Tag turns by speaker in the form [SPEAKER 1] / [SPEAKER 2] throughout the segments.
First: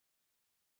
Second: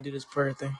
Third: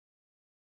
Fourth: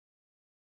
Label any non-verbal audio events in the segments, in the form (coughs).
[SPEAKER 1] do this prayer thing.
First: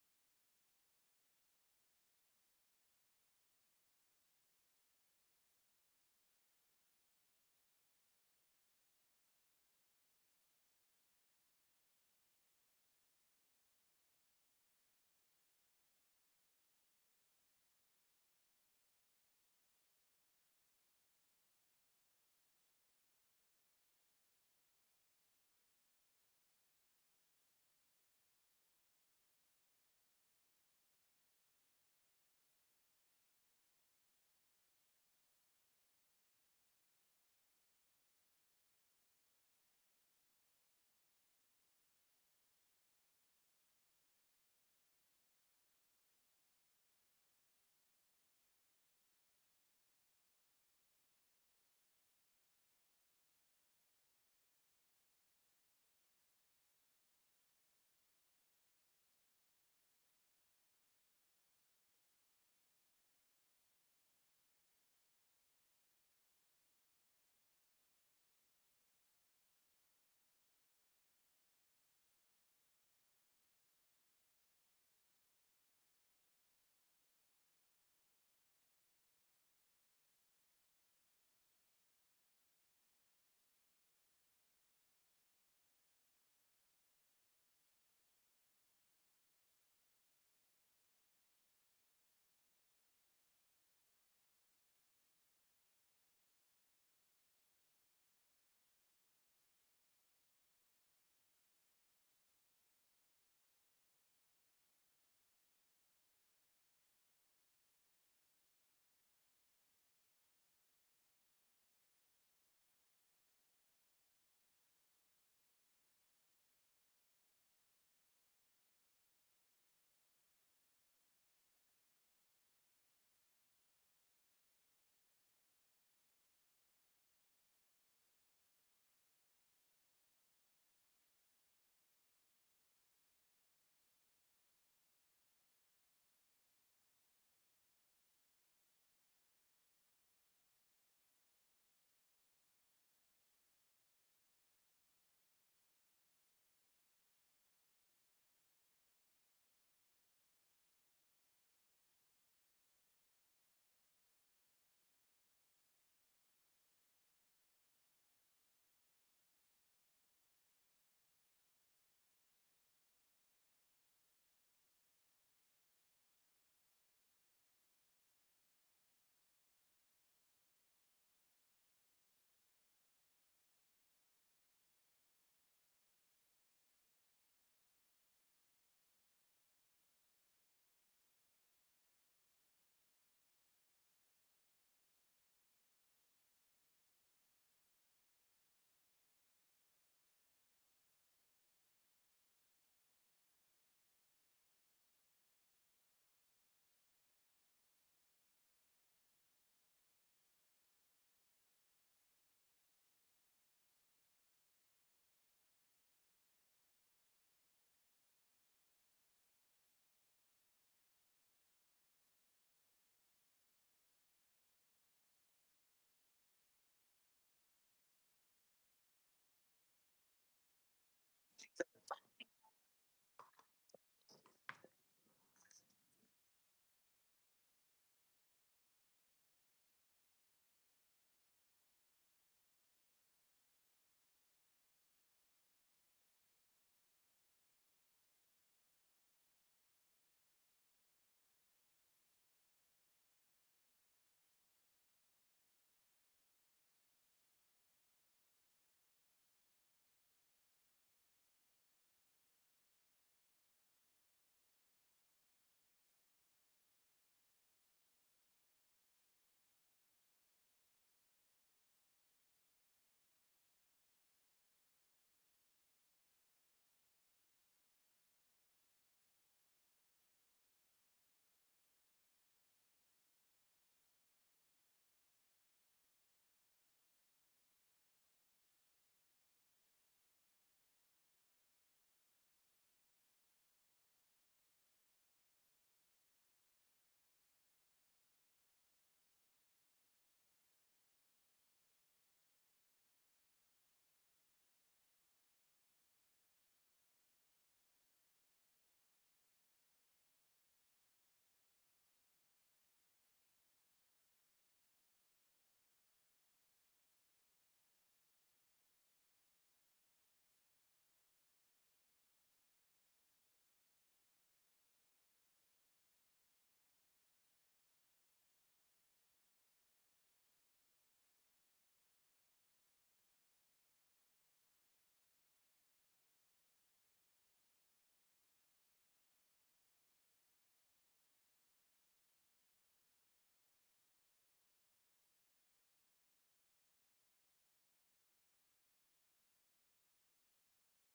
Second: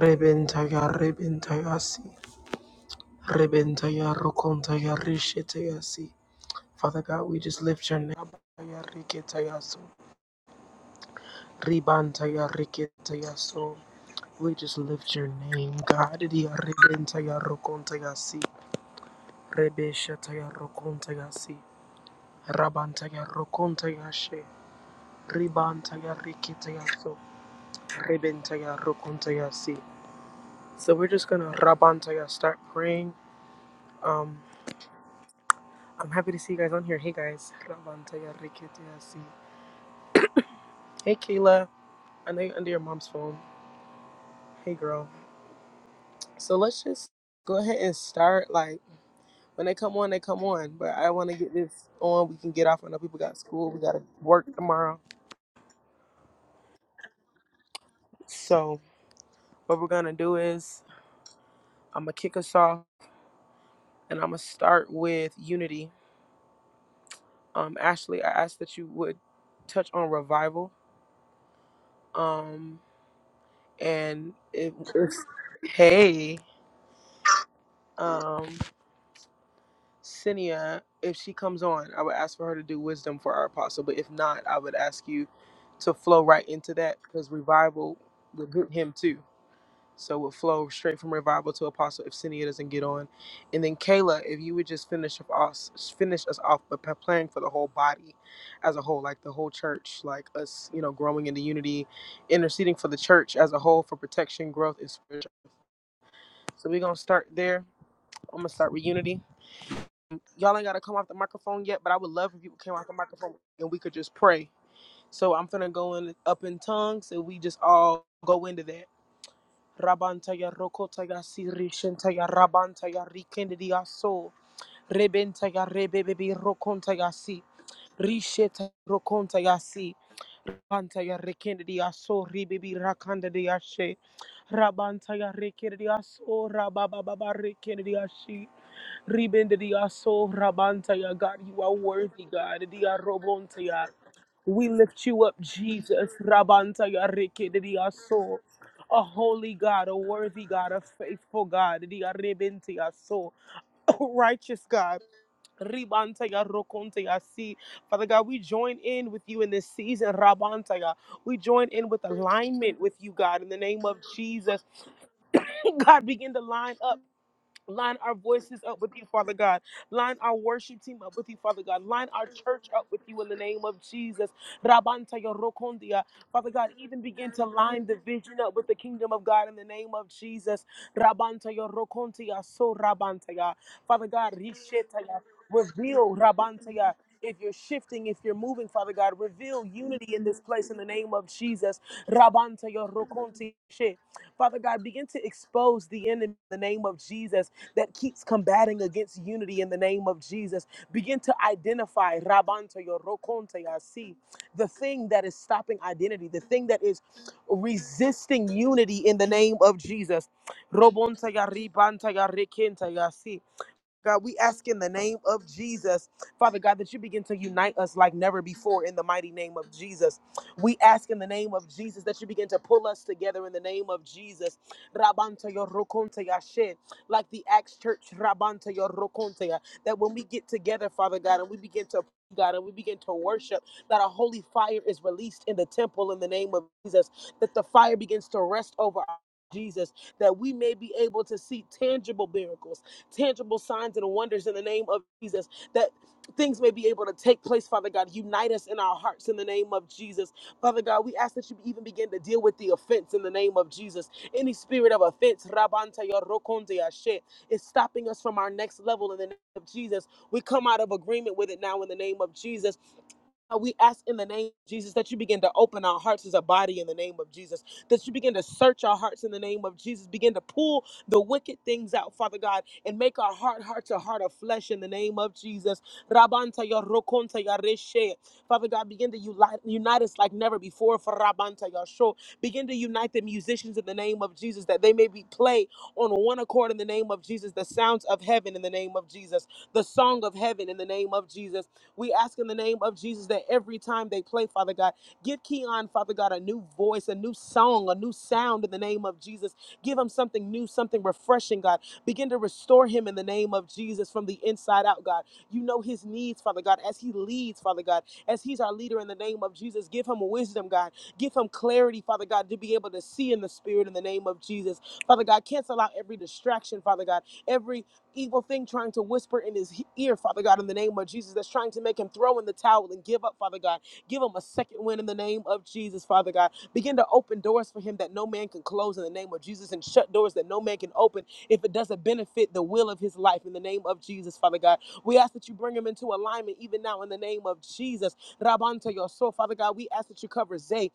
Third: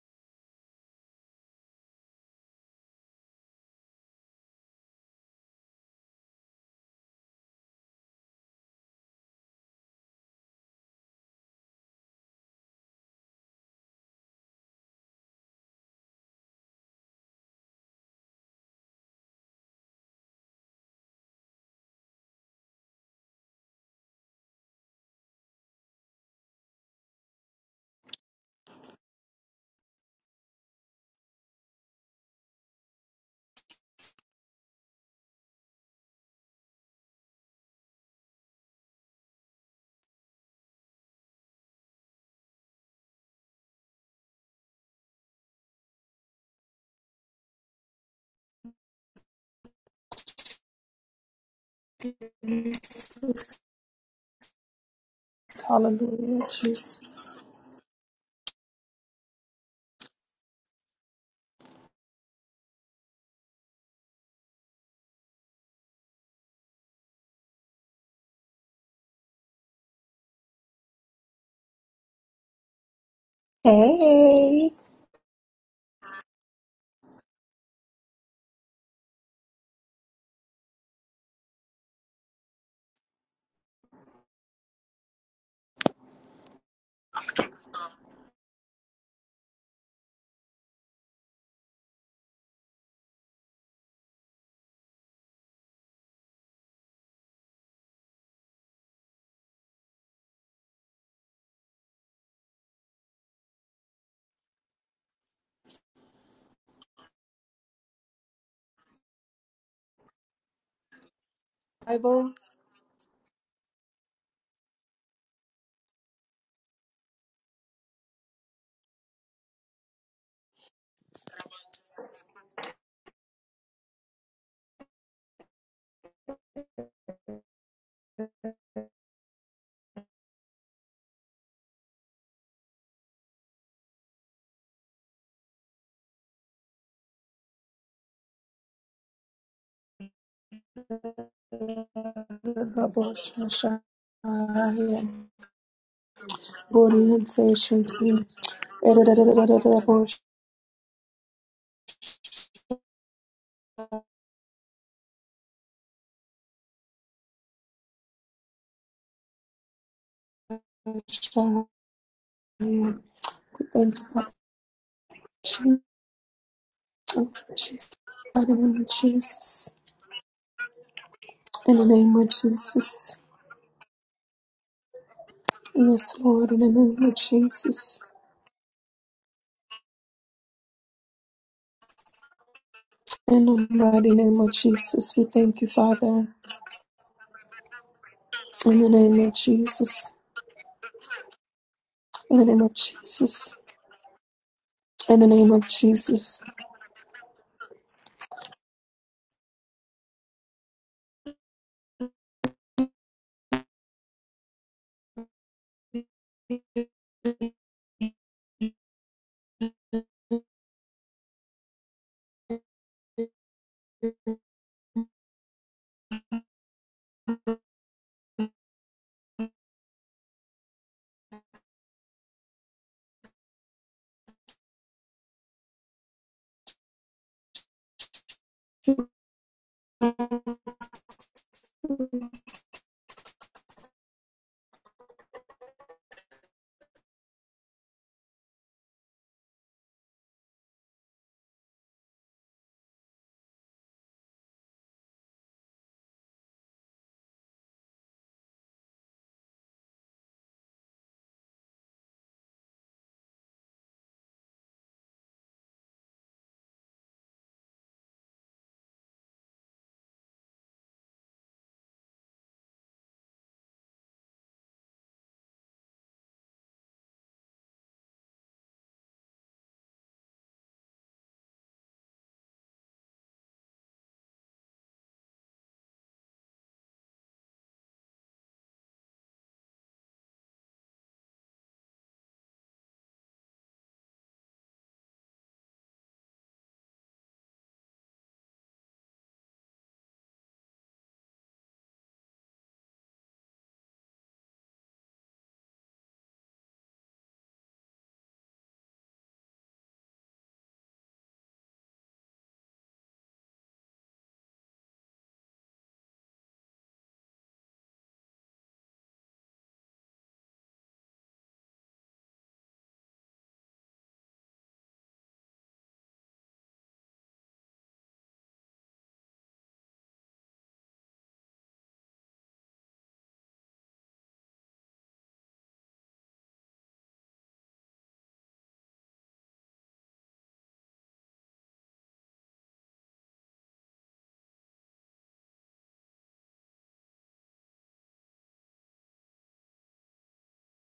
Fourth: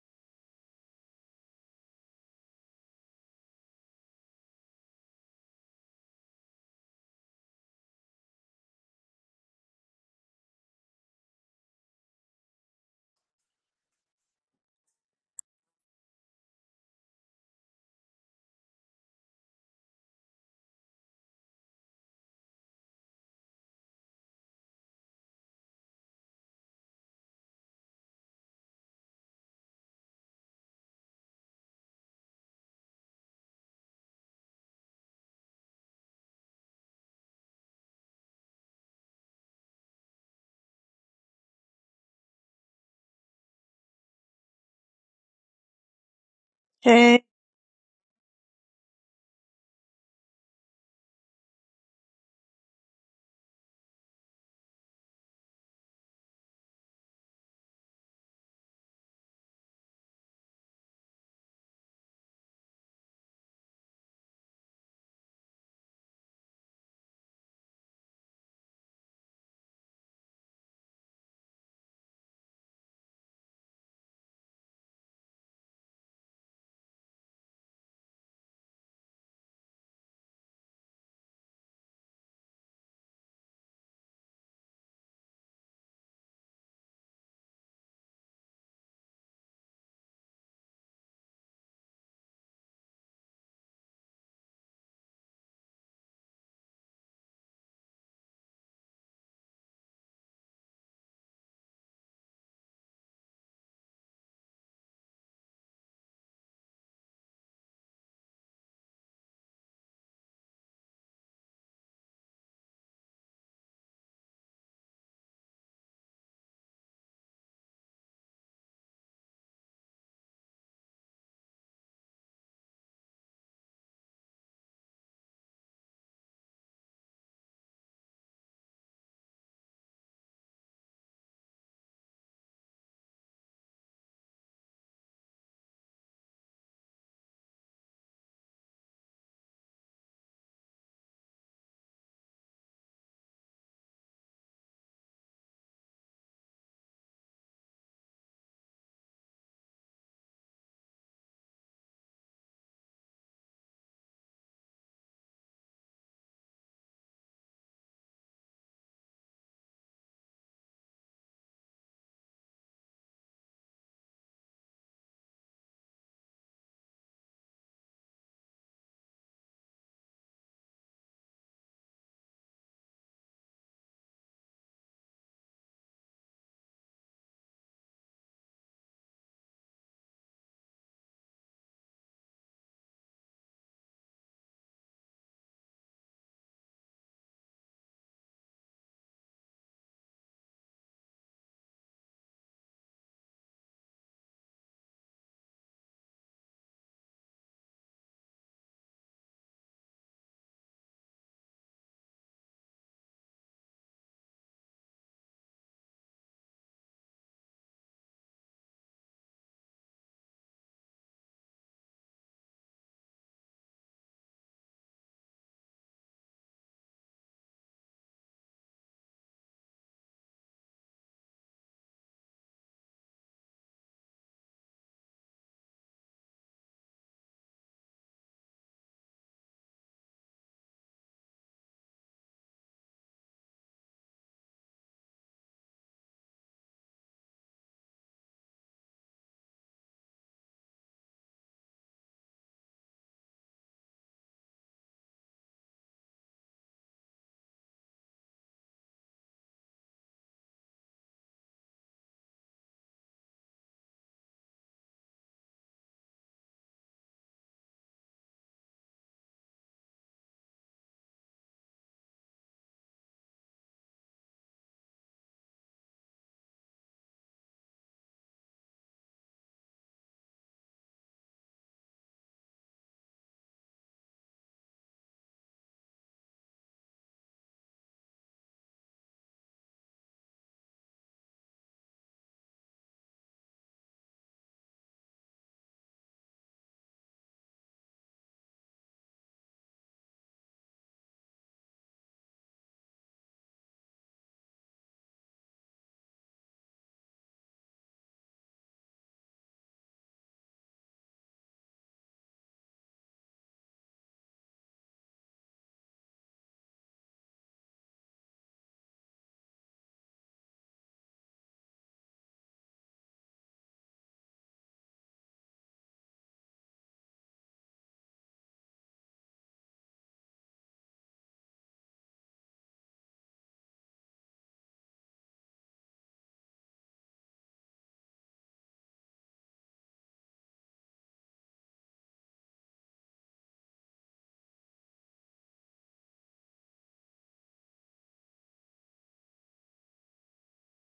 [SPEAKER 1] Rebentaya, rebentayasi, rebentaya, rokontaya, rishetayasi. Father God, we just lift your name. Abaya, riketayaso, ribantaya, riketayaso. We just lift your name, God. Dia, rebentaya, rokontayasi, rebeshataya, rokontayasi, rabantaya, rokontayashe, ribantaya, riketayaso, rebentaya, rokontayasi. So we're just gonna Rabantaya start praying. Um, I'm happy to see you guys on here. Hey guys, Rabantaya Rikitiasi. Hey Kayla, I know you're under your mom's phone. Hey girl. So let's just
[SPEAKER 2] Hey.
[SPEAKER 1] go ahead and start. Like when they come on, they come on. But I want to get this on. We can get off. I know people got school. We gotta work tomorrow.
[SPEAKER 3] Hallelujah, Jesus.
[SPEAKER 1] So what we're gonna do is I'm gonna kick us off, and I'm gonna start with unity. Um, Ashley, I asked that you would touch on revival. Um, and
[SPEAKER 3] Hey,
[SPEAKER 1] if, if Hey, um, Cinia, if she comes on, I would ask for her to do wisdom for our apostle. But if not, I would ask you to flow right into that because revival will hit him too. So we'll flow straight from revival to apostle if Cinia doesn't get on. And then Kayla, if you would just finish of us finish us off, but p- praying for the whole body as a whole, like the whole church, like us, you know, growing into unity, interceding for the church as a whole for protection, growth, and spiritual. So we're gonna start there. I'm gonna start with unity. y'all ain't gotta come off the microphone yet, but I would love
[SPEAKER 3] Bible,
[SPEAKER 1] if you came off the microphone and we could just pray. So I'm finna go in up in tongues and we just all go into that. Rabantaya rokotaya sirishentaya rabantaya rikendia so rebentaya rebebebi rokontaya si risheta rokontaya si Rabanta ya rekendedi aso ribibi rakanda de ashe. Rabanta ya rekendedi aso rabababa rekendedi ashi. Ribendedi aso rabanta ya God, you are worthy,
[SPEAKER 3] the
[SPEAKER 1] God. Di
[SPEAKER 3] Bible,
[SPEAKER 1] arobonta
[SPEAKER 3] Shasha,
[SPEAKER 1] ya. We lift you up, Jesus. Rabanta ya rekendedi
[SPEAKER 3] orientation to
[SPEAKER 1] aso. A holy God, a worthy God, a faithful God. Di arebente aso, (coughs) so. Righteous God. Ribanta ya rokonte ya si. Father God, we join in with you in this season, Rabantaya. We join in with alignment with you, God, in the name of
[SPEAKER 3] Thank
[SPEAKER 1] Jesus. (coughs) (laughs) God, begin to line up.
[SPEAKER 3] you,
[SPEAKER 1] Line our voices up
[SPEAKER 3] Father.
[SPEAKER 1] with you, Father God.
[SPEAKER 3] Jesus.
[SPEAKER 1] Line our worship team up with you, Father
[SPEAKER 3] In
[SPEAKER 1] God.
[SPEAKER 3] the
[SPEAKER 1] Line
[SPEAKER 3] name of Jesus. In the name
[SPEAKER 1] our
[SPEAKER 3] of
[SPEAKER 1] church up with
[SPEAKER 3] Jesus.
[SPEAKER 1] you in the name of Jesus. Rabantaya Rokondia.
[SPEAKER 3] Yes,
[SPEAKER 1] Father
[SPEAKER 3] Lord, in the
[SPEAKER 1] God,
[SPEAKER 3] name
[SPEAKER 1] even
[SPEAKER 3] of
[SPEAKER 1] begin to line the
[SPEAKER 3] Jesus.
[SPEAKER 1] vision up with the kingdom of God in the name of Jesus. Rabantaya Rokondia. So
[SPEAKER 3] In
[SPEAKER 1] Rabantaya.
[SPEAKER 3] the
[SPEAKER 1] Father
[SPEAKER 3] mighty
[SPEAKER 1] God,
[SPEAKER 3] name of Jesus,
[SPEAKER 1] Rishetaya.
[SPEAKER 3] we thank you,
[SPEAKER 1] Reveal
[SPEAKER 3] Father.
[SPEAKER 1] Rabantaya. If you're shifting, if you're moving,
[SPEAKER 3] In the
[SPEAKER 1] Father God,
[SPEAKER 3] name of
[SPEAKER 1] reveal
[SPEAKER 3] Jesus.
[SPEAKER 1] unity in this place in the name of Jesus.
[SPEAKER 3] In the name
[SPEAKER 1] Rabanta
[SPEAKER 3] of Jesus.
[SPEAKER 1] yorokonti she. Father God, begin
[SPEAKER 3] In
[SPEAKER 1] to
[SPEAKER 3] the name of
[SPEAKER 1] expose the enemy
[SPEAKER 3] Jesus.
[SPEAKER 1] in the name of Jesus that keeps combating against unity in the name of Jesus. Begin to identify Rabanta yorokonte yasi, the thing that is stopping identity, the thing that is resisting unity in the name of Jesus. Robonta yaribanta yarikenta yasi. God, we ask in the name of Jesus, Father God, that you begin to unite us like never before in the mighty name of Jesus. We ask in the name of Jesus that you begin to pull us together in the name of Jesus. Rabanta yo rokonte Like the Acts Church, Rabanta yo ya, that when we get together, Father God, and we begin to pray, God and we begin to worship, that a holy fire is released in the temple in the name of Jesus, that the fire begins to rest over our Jesus, that we may be able to see tangible miracles tangible signs and wonders in the name of Jesus, that things may be able to take place, Father God. Unite us in our hearts in the name of Jesus. Father God, we ask that you even begin to deal with the offense in the name of Jesus. Any spirit of offense, Rabanta Yorokonte Yashe, is stopping us from our next level in the name of Jesus. We come out of agreement with it now in the name of Jesus we ask in the name of Jesus that you begin to open our hearts as a body in the name of Jesus, that you begin to search our hearts in the name of Jesus, begin to pull the wicked things out, Father God, and make our heart hearts a heart of flesh in the name of Jesus. Rabanta ya rokonta ya reshe. Father God, begin to uni- unite us like never before for Rabanta ya sho. Begin to unite the musicians in the name of Jesus that they may be play on one accord in the name of Jesus, the sounds of heaven in the name of Jesus, the song of heaven in the name of Jesus. We ask in the name of Jesus that every time they play, Father God, give Keon, Father God, a new voice, a new song, a new sound in the name of Jesus. Give him something new, something refreshing, God. Begin to restore him in the name of Jesus from the inside out, God. You know his needs, Father God, as he leads, Father God, as he's our leader in the name of Jesus. Give him wisdom, God. Give him clarity, Father God, to be able to see in the spirit in the name of Jesus. Father God, cancel out every distraction, Father God, every evil thing trying to whisper in his ear, Father God, in the name of Jesus, that's trying to make him throw in the towel and give up, Father God. Give him a second win in the name of Jesus, Father God. Begin to open doors for him that no man can close in the name of Jesus and shut doors that no man can open if it doesn't benefit the will of his life in the name of Jesus, Father God. We ask that you bring him into alignment even now in the name of Jesus. Rabanta your soul, Father God. We ask that you cover Zay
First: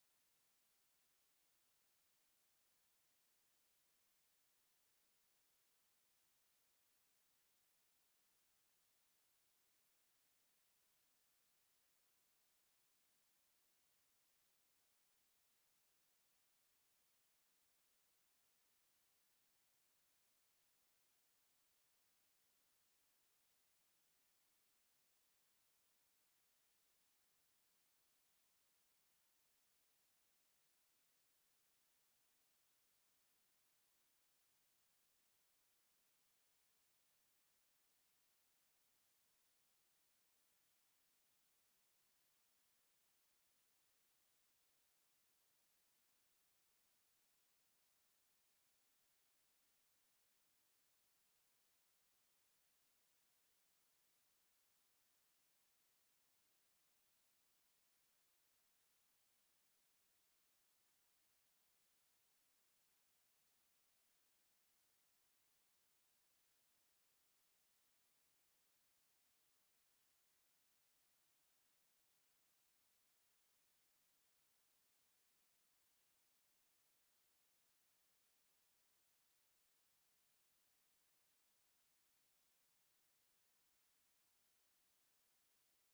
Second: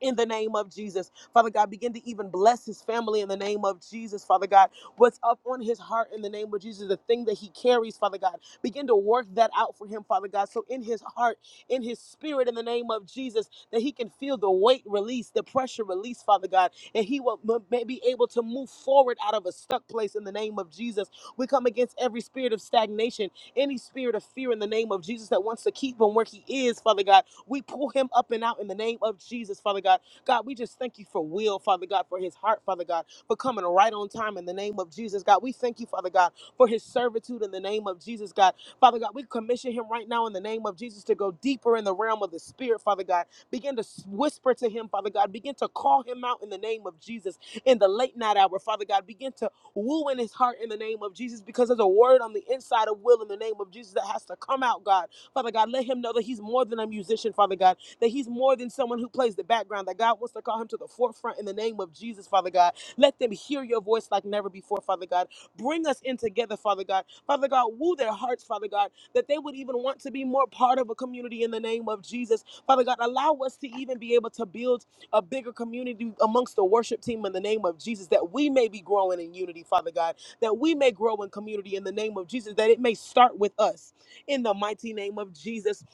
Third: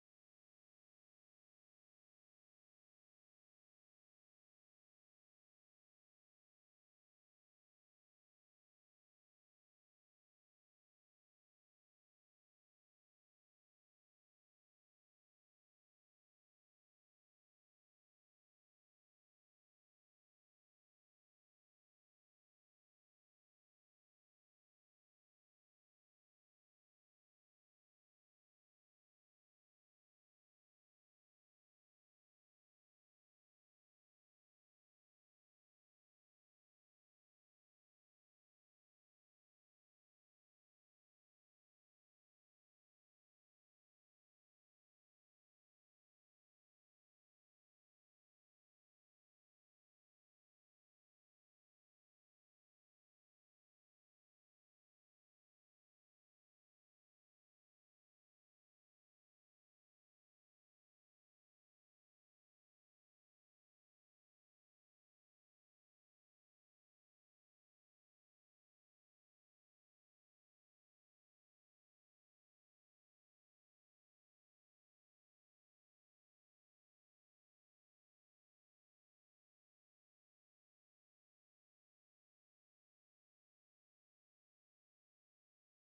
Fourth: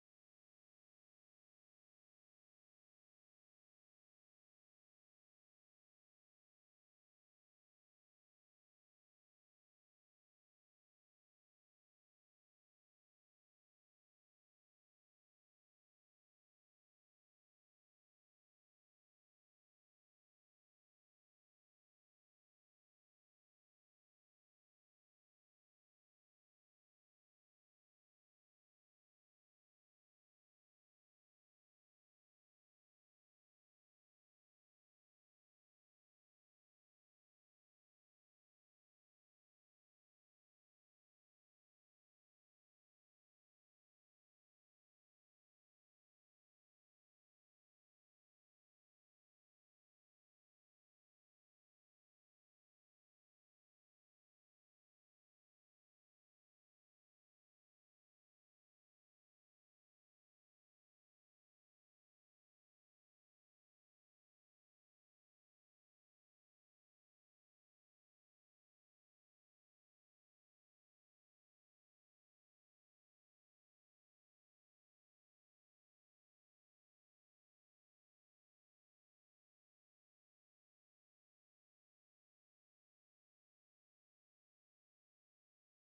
[SPEAKER 1] in the name of Jesus. Father God, begin to even bless his family in the name of Jesus. Father God, what's up on his heart in the name of Jesus, the thing that he carries, Father God, begin to work that out for him, Father God. So in his heart, in his spirit, in the name of Jesus, that he can feel the weight release, the pressure release, Father God, and he will m- may be able to move forward out of a stuck place in the name of Jesus. We come against every spirit of stagnation, any spirit of fear in the name of Jesus that wants to keep him where he is, Father God we pull him up and out in the name of Jesus, Father God. God, we just thank you for Will, Father God, for his heart, Father God, for coming right on time in the name of Jesus, God. We thank you, Father God, for his servitude in the name of Jesus, God. Father God, we commission him right now in the name of Jesus to go deeper in the realm of the Spirit, Father God. Begin to whisper to him, Father God. Begin to call him out in the name of Jesus in the late night hour, Father God. Begin to woo in his heart in the name of Jesus because there's a word on the inside of Will in the name of Jesus that has to come out, God Father God, let him know that he's more than a musician, Father God, that he's more than someone who plays the background, that God wants to call him to the forefront in the name of Jesus, Father God. Let them hear your voice like never before, Father God. Bring us in together, Father God. Father God, woo their hearts, Father God, that they would even want to be more part of a community in the name of Jesus. Father God, allow us to even be able to build a bigger community amongst the worship team in the name of Jesus, that we may be growing in unity, Father God, that we may grow in community in the name of Jesus, that it may start with us in the mighty name of Jesus.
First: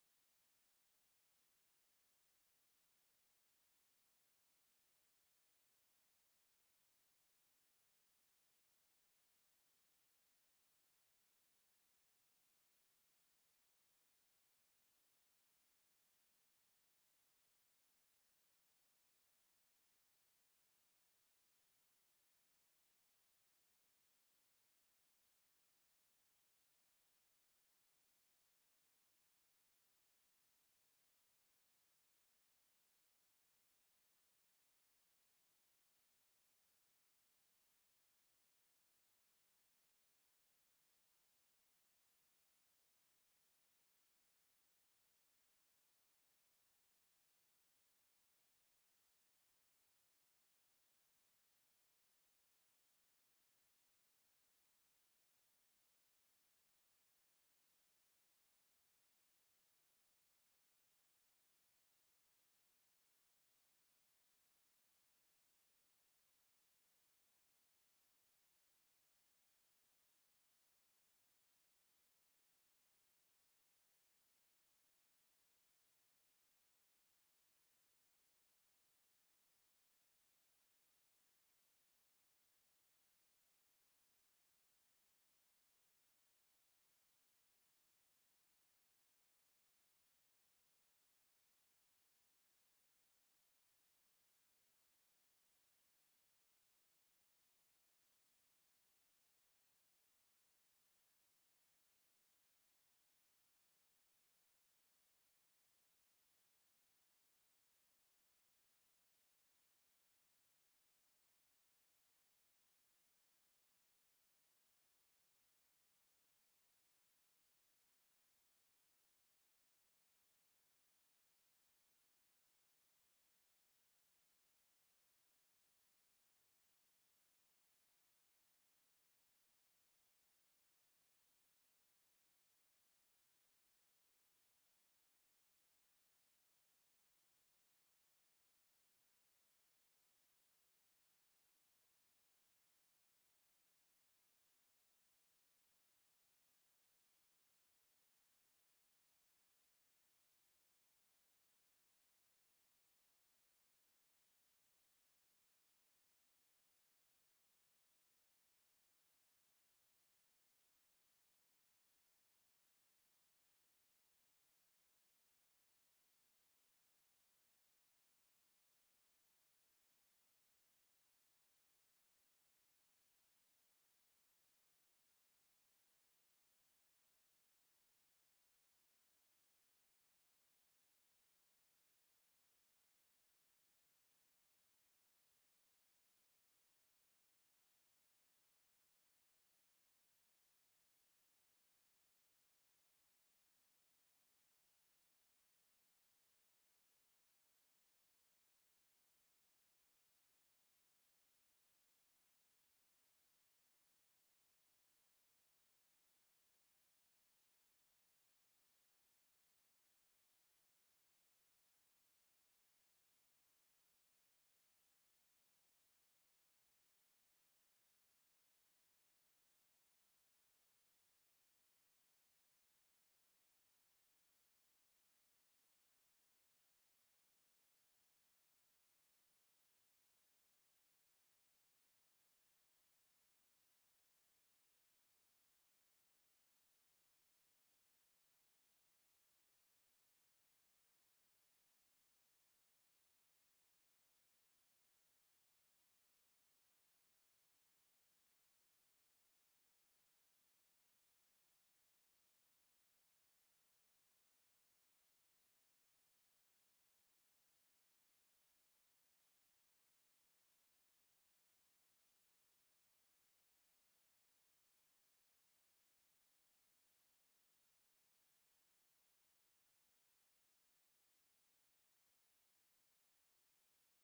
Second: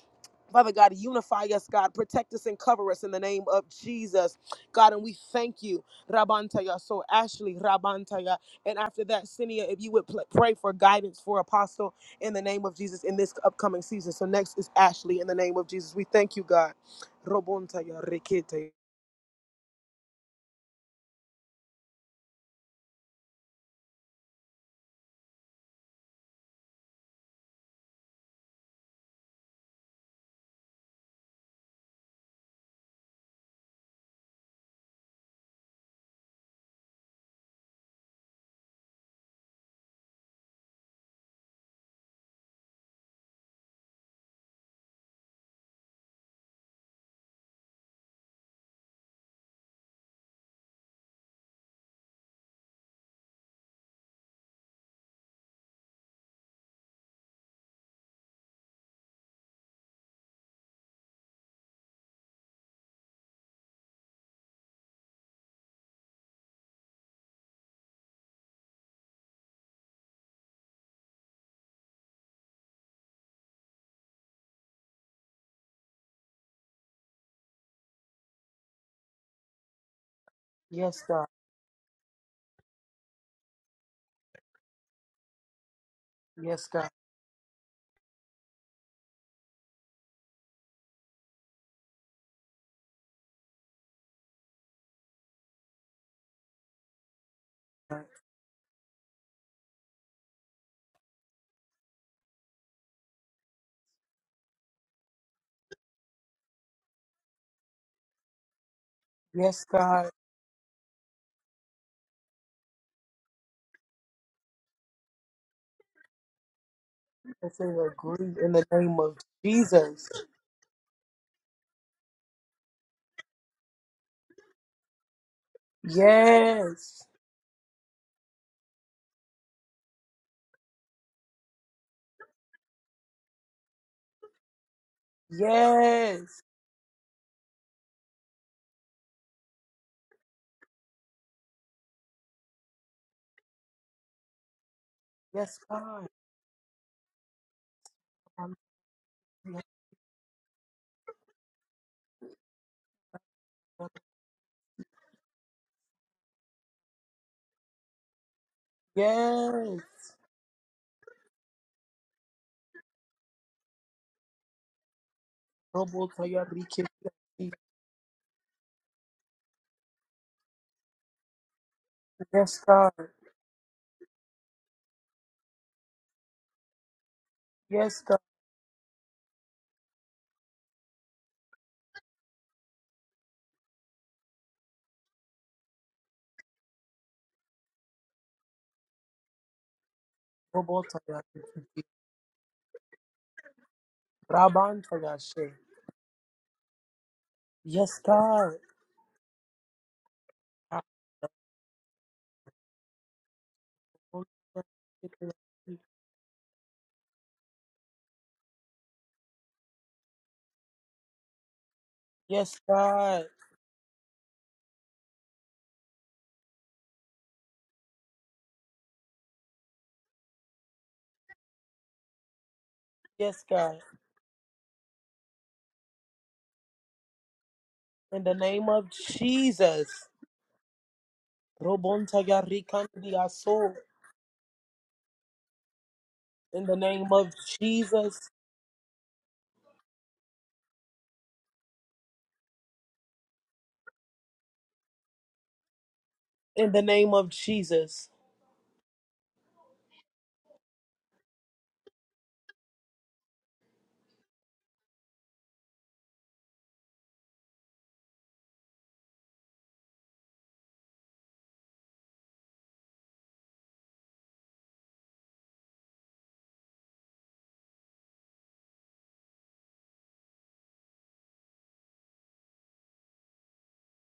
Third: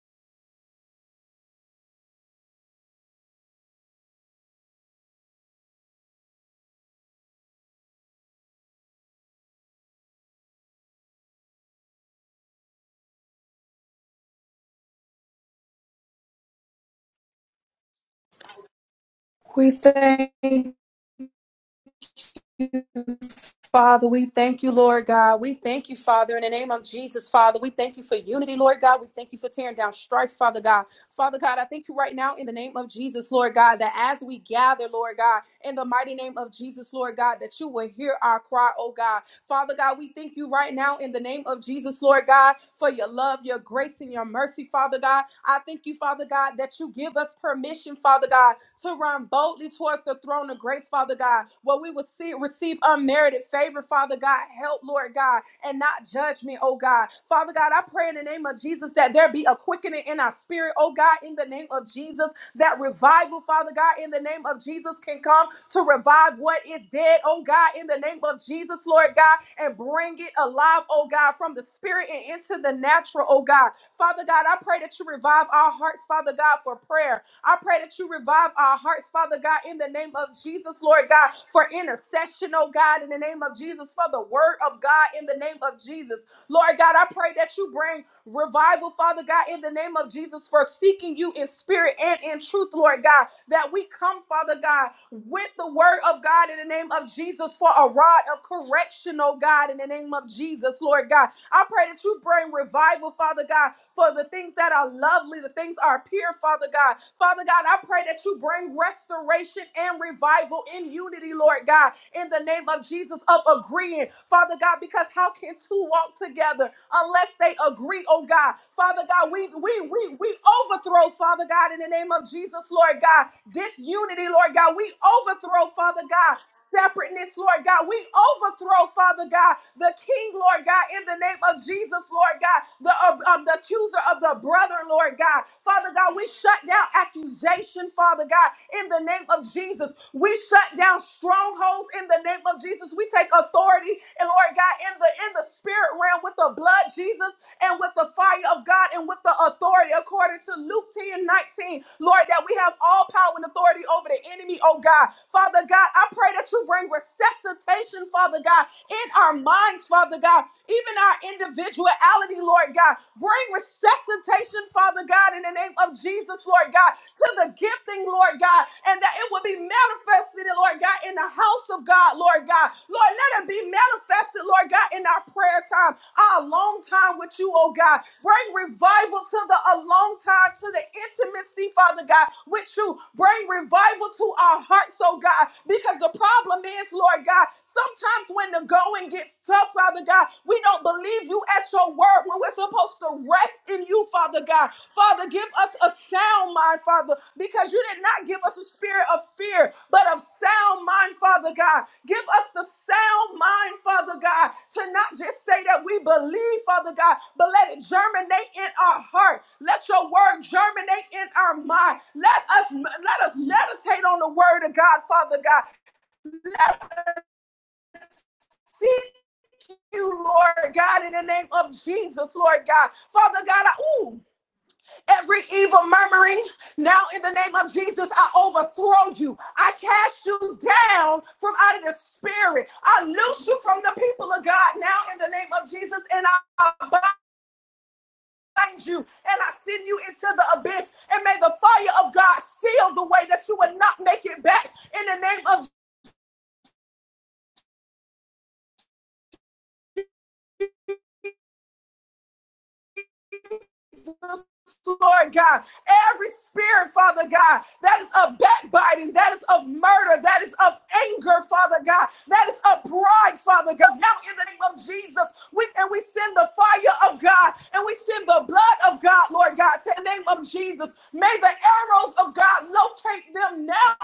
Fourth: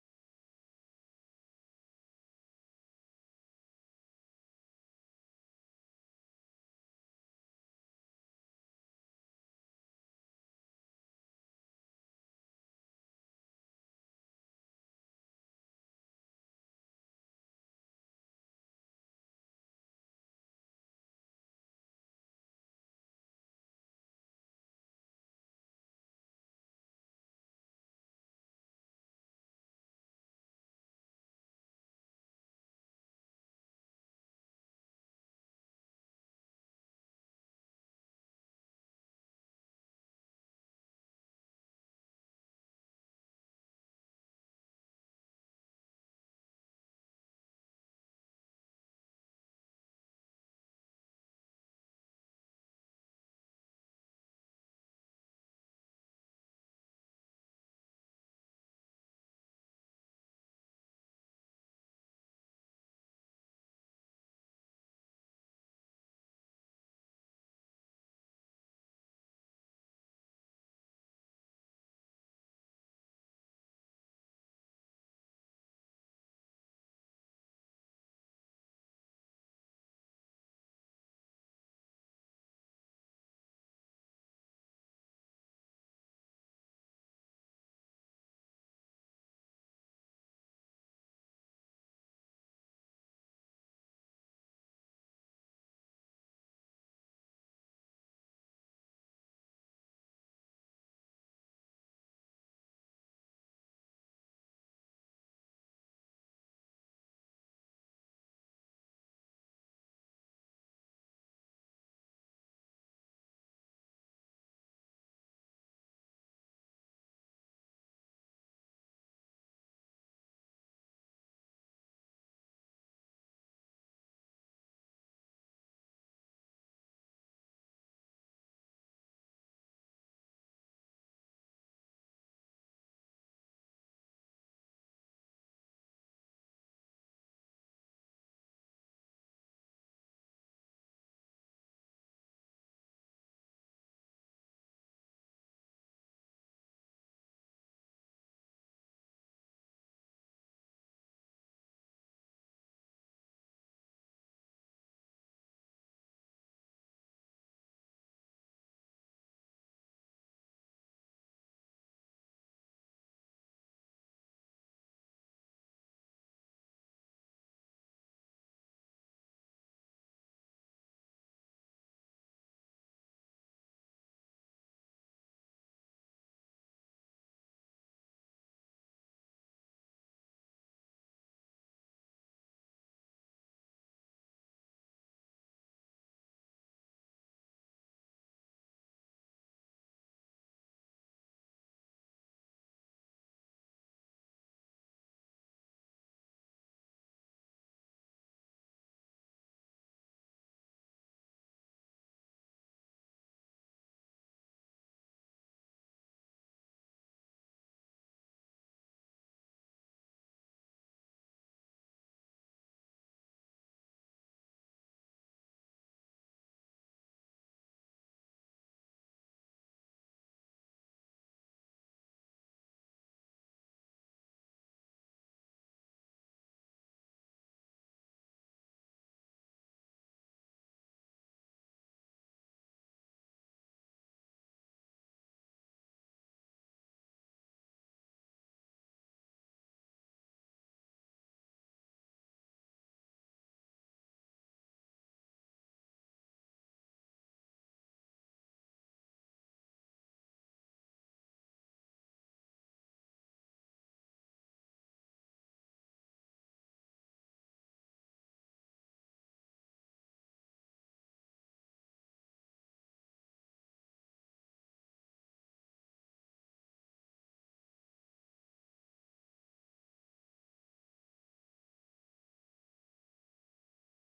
[SPEAKER 1] Father God, unify us, God. Protect us and cover us in the name of Jesus. God, and we thank you. Rabantaya. So, Ashley, Rabantaya. And after that, Sinia, if you would pl- pray for guidance for Apostle in the name of Jesus in this upcoming season. So, next is Ashley in the name of Jesus. We thank you, God. Robontaya, Rekete.
[SPEAKER 3] We thank you, Father. We thank you, Lord God. We thank you, Father, in the name of Jesus, Father. We thank you for unity, Lord God. We thank you for tearing down strife, Father God. Father God, I thank you right now in the name of Jesus, Lord God, that as we gather, Lord God, in the mighty name of Jesus, Lord God, that you will hear our cry, oh God. Father God, we thank you right now in the name of Jesus, Lord God, for your love, your grace, and your mercy, Father God. I thank you, Father God, that you give us permission, Father God, to run boldly towards the throne of grace, Father God, where we will see receive unmerited favor, Father God, help, Lord God, and not judgment, oh God. Father God, I pray in the name of Jesus that there be a quickening in our spirit, oh God, in the name of Jesus that revival, Father God, in the name of Jesus can come to revive what is dead, oh God, in the name of Jesus, Lord God, and bring it alive, oh God, from the spirit and into the natural, oh God. Father God, I pray that you revive our hearts, Father God, for prayer. I pray that you revive our hearts, Father God, in the name of Jesus,
[SPEAKER 1] Yes,
[SPEAKER 3] Lord
[SPEAKER 1] God.
[SPEAKER 3] God, for intercession, oh God, in the name of Jesus, for the word of God, in the name of Jesus.
[SPEAKER 1] Yes,
[SPEAKER 3] Lord
[SPEAKER 1] God.
[SPEAKER 3] God, I pray that you bring revival, Father God, in the name of Jesus, for seeking you in spirit and in truth, Lord God, that we come, Father God, with the word of God in the name of Jesus for a rod of correction, oh God, in the name of Jesus, Lord God, I pray that you bring revival, Father God, for the things that are lovely, the things are pure, Father God. Father God, I pray that you bring
[SPEAKER 1] Yes,
[SPEAKER 3] restoration and
[SPEAKER 1] God.
[SPEAKER 3] revival in unity, Lord God, in the name of Jesus, of agreeing, Father God, because how can two walk together unless they
[SPEAKER 1] Yes, and we
[SPEAKER 3] agree, oh
[SPEAKER 1] agree in
[SPEAKER 3] God?
[SPEAKER 1] the name
[SPEAKER 3] Father
[SPEAKER 1] of
[SPEAKER 3] God, we we
[SPEAKER 1] Jesus.
[SPEAKER 3] we we overthrow, Father God, in the name of Jesus, Lord God, disunity, Lord God. We overthrow, Father God,
[SPEAKER 1] Yes.
[SPEAKER 3] separateness, Lord God. We overthrow, Father God, the king, Lord God, in the name of Jesus, Lord God, the, uh, um, the accuser of the brother, Lord God. Father God, we
[SPEAKER 1] Yes.
[SPEAKER 3] shut down accusation, Father God, in the name of Jesus. We shut down strongholds in the name of Jesus. We take authority, and Lord God, in the in the
[SPEAKER 1] Yes,
[SPEAKER 3] spirit
[SPEAKER 1] God.
[SPEAKER 3] realm with the blood, Jesus, and with the fire of God and with the authority according to Luke 10 19, Lord, that we have all power and authority authority over the enemy, oh God. Father God, I pray that you bring resuscitation, Father God, in our
[SPEAKER 1] Yes,
[SPEAKER 3] minds, Father God, even our individuality, Lord God. Bring resuscitation, Father God, in the name of Jesus,
[SPEAKER 1] Robotaya
[SPEAKER 3] Lord
[SPEAKER 1] Rikiti.
[SPEAKER 3] God, to the gifting, Lord God, and that it will be manifested, Lord God, in the house of God, Lord
[SPEAKER 1] Yes,
[SPEAKER 3] God.
[SPEAKER 1] God.
[SPEAKER 3] Lord, let it be manifested invested, Lord God, in our prayer time, our long time with you, oh God.
[SPEAKER 1] Yes, God.
[SPEAKER 3] Bring revival to the alone time, to the intimacy, Father God, with you. Bring revival to our hearts, oh God, because the problem is, Lord God, sometimes when the going gets tough, Father God, we don't
[SPEAKER 1] Robotaya
[SPEAKER 3] believe you at
[SPEAKER 1] Rikiti.
[SPEAKER 3] your word when we're supposed to rest in you, Father God.
[SPEAKER 1] Rabantaya
[SPEAKER 3] Father, give
[SPEAKER 1] She.
[SPEAKER 3] us a sound mind, Father, because you
[SPEAKER 1] Yes,
[SPEAKER 3] did not give
[SPEAKER 1] God.
[SPEAKER 3] us a spirit of fear, but of sound mind, Father God. Give us the sound mind, Father God,
[SPEAKER 1] Rabotaya
[SPEAKER 3] to not just say
[SPEAKER 1] Rikiti.
[SPEAKER 3] that we believe, Father God, but let it germinate in our heart. Let your word germinate in our mind. Let
[SPEAKER 1] Yes,
[SPEAKER 3] us
[SPEAKER 1] God.
[SPEAKER 3] let us meditate on the word of God, Father God. Seek you, Lord God, in the name of Jesus, Lord God.
[SPEAKER 1] Yes,
[SPEAKER 3] Father God, I,
[SPEAKER 1] God.
[SPEAKER 3] ooh, Every evil murmuring, now in the name of Jesus,
[SPEAKER 1] In
[SPEAKER 3] I
[SPEAKER 1] the name of
[SPEAKER 3] overthrow you. I
[SPEAKER 1] Jesus.
[SPEAKER 3] cast you down from out of the
[SPEAKER 1] Robontaya
[SPEAKER 3] spirit. I
[SPEAKER 1] Rikandia
[SPEAKER 3] loose you
[SPEAKER 1] So.
[SPEAKER 3] from the people of God now in the name of Jesus, and
[SPEAKER 1] In
[SPEAKER 3] I
[SPEAKER 1] the name
[SPEAKER 3] bind
[SPEAKER 1] of Jesus.
[SPEAKER 3] you and I send you into the abyss. And may the fire of God seal the way that you will not make it back in the name of
[SPEAKER 1] In the name of Jesus.
[SPEAKER 3] Lord God, every spirit, Father God, that is of backbiting, that is of murder, that is of anger, Father God, that is of pride, Father God. Now, in the name of Jesus, we and we send the fire of God and we send the blood of God, Lord God, to the name of Jesus. May the arrows of God locate them now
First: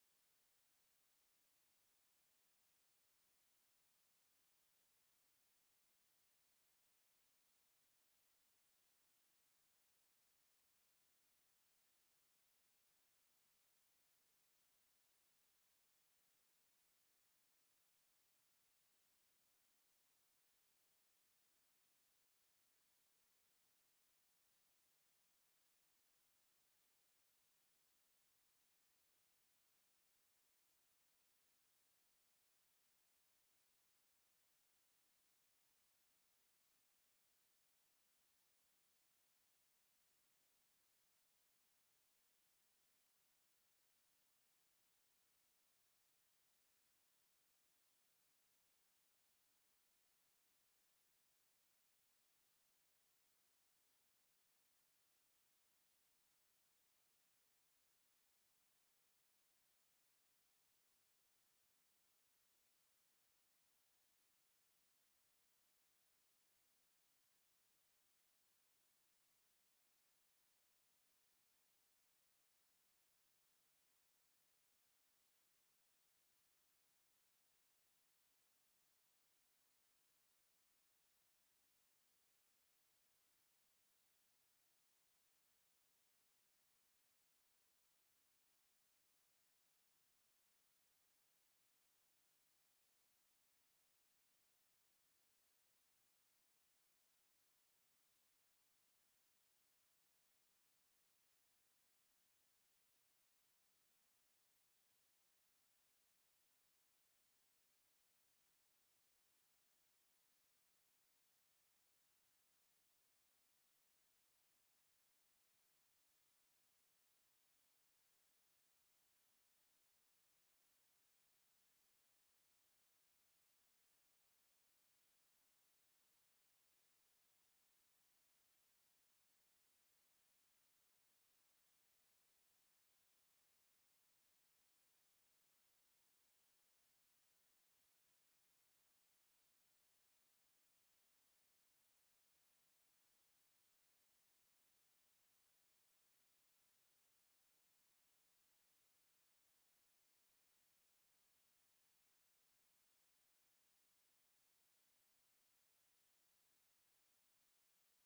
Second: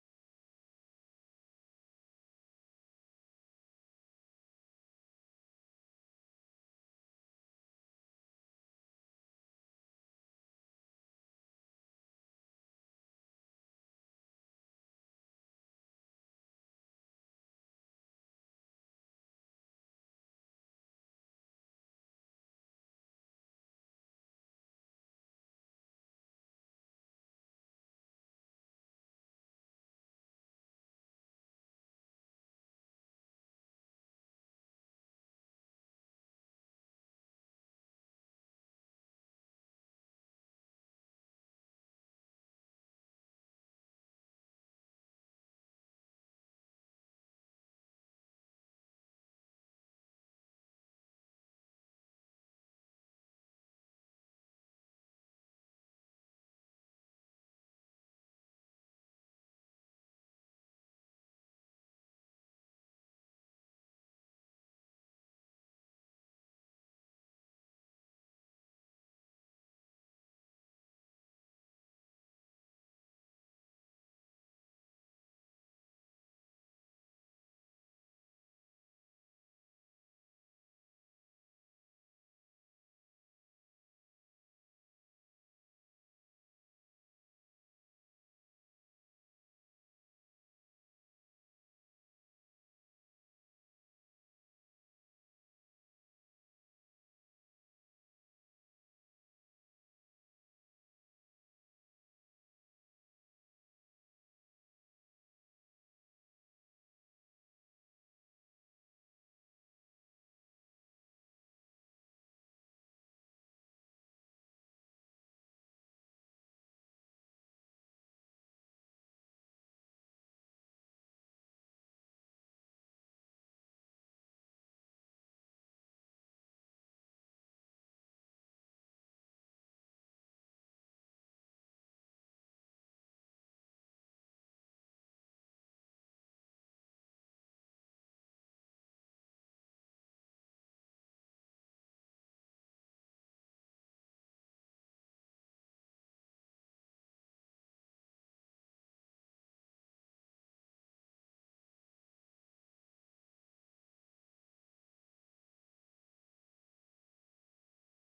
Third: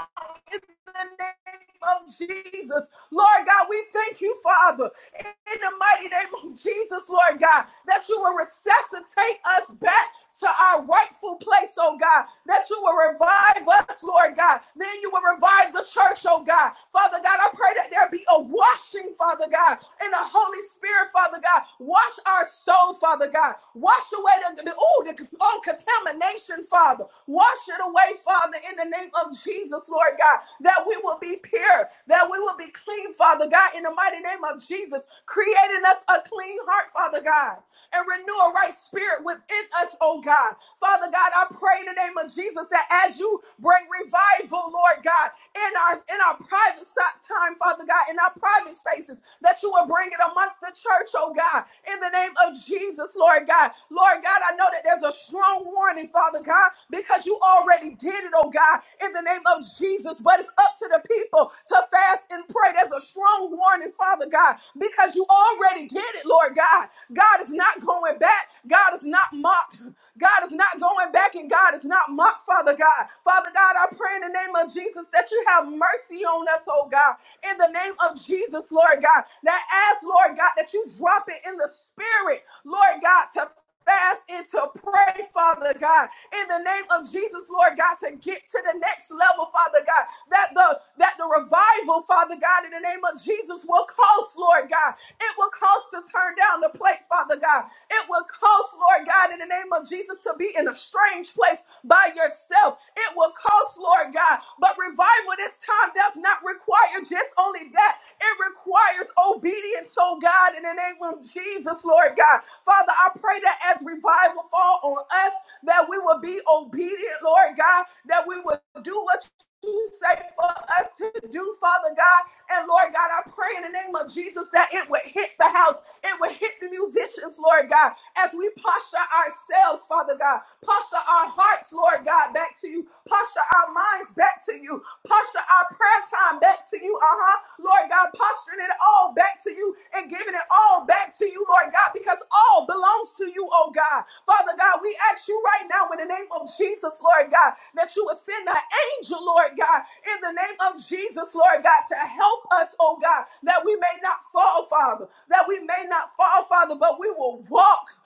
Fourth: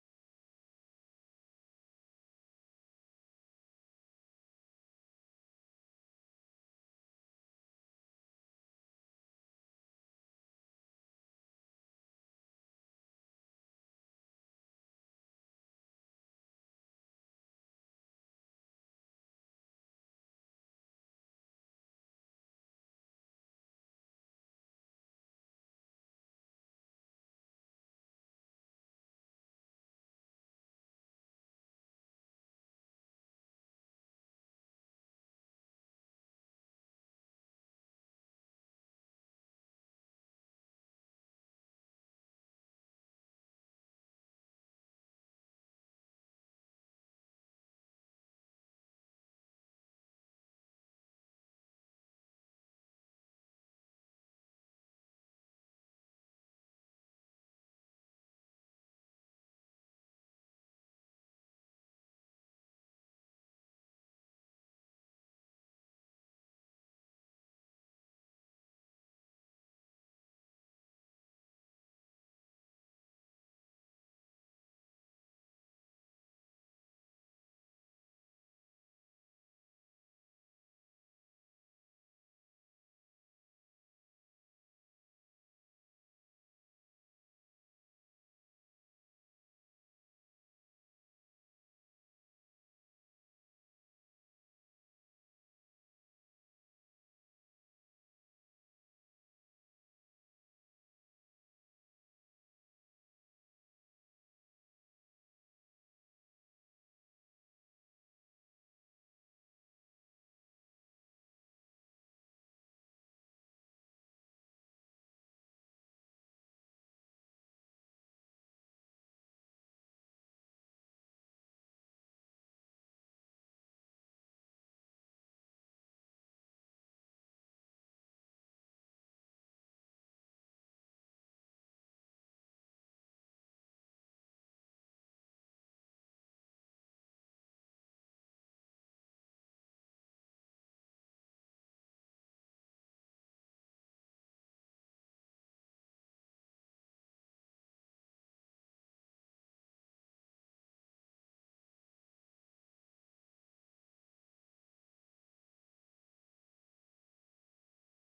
[SPEAKER 3] in the name of Jesus. Lord God, we thank you, Father, in the mighty name of Jesus, Lord God, that you will resuscitate us back. To our rightful place, oh God, that you will revive us, Lord God. Then you will revive the church, oh God. Father God, I pray that there be a washing, Father God, in the Holy Spirit, Father God. Wash our soul, Father God. Wash away the, the, ooh, the all contamination nation, Father. Wash it away, Father, in the name of Jesus, Lord God, that we will be pure, that we will be clean, Father God, in the mighty name of Jesus, creating us a clean heart, Father God and renew a right spirit within us, oh God. Father God, I pray in the name of Jesus that as you bring revival, Lord God, in our in our private si- time, Father God, in our private spaces, that you will bring it amongst the church, oh God, in the name of Jesus. Jesus, Lord God. Lord God, I know that there's a strong warning, Father God, because you already did it, oh God, in the name of Jesus. But it's up to the people to fast and pray. There's a strong warning, Father God, because you already did it, Lord God. God is not going back. God is not mocked. God is not going back and God is not mocked, Father God. Father God, I pray in the name of Jesus that you have mercy on us, oh God. In the name of Jesus, Lord God. God, that ask, Lord God, that you drop it in the spirit, Lord God, to fast and to pray, Father God, in the name of Jesus, Lord God, to get to the next level, Father God, that the that the revival, Father God, in the name of Jesus will cost, Lord God. It will cost to turn down the plate, Father God. It will cost, Lord God, in the name of Jesus, to be in a strange place by yourself. It will cost, Lord God. But revival this time does not require just only that. It requires obedience, oh God, in the name of Jesus, Lord God. Father, I pray that as revival fall on us, that we will be obedient, Lord God, that we will do what you say for us to do, Father God. And Lord God, I pray in the name of Jesus that it would hit the house, it would hit the musicians, Lord God, as we posture ourselves, Father God, posture our hearts, Lord God, back to you, posture our minds back to you, posture our prayer time back to you, uh huh, Lord God, posturing it it all back to you and giving it all back to you, Lord God, because all belongs to you, oh God. Father God, we ask you right now in the name of Jesus, Lord God, that you would send an angel, Lord God, in the name of Jesus, Lord God, to help us, oh God, that we may not fall, Father, that we may not fall, Father, but we will walk.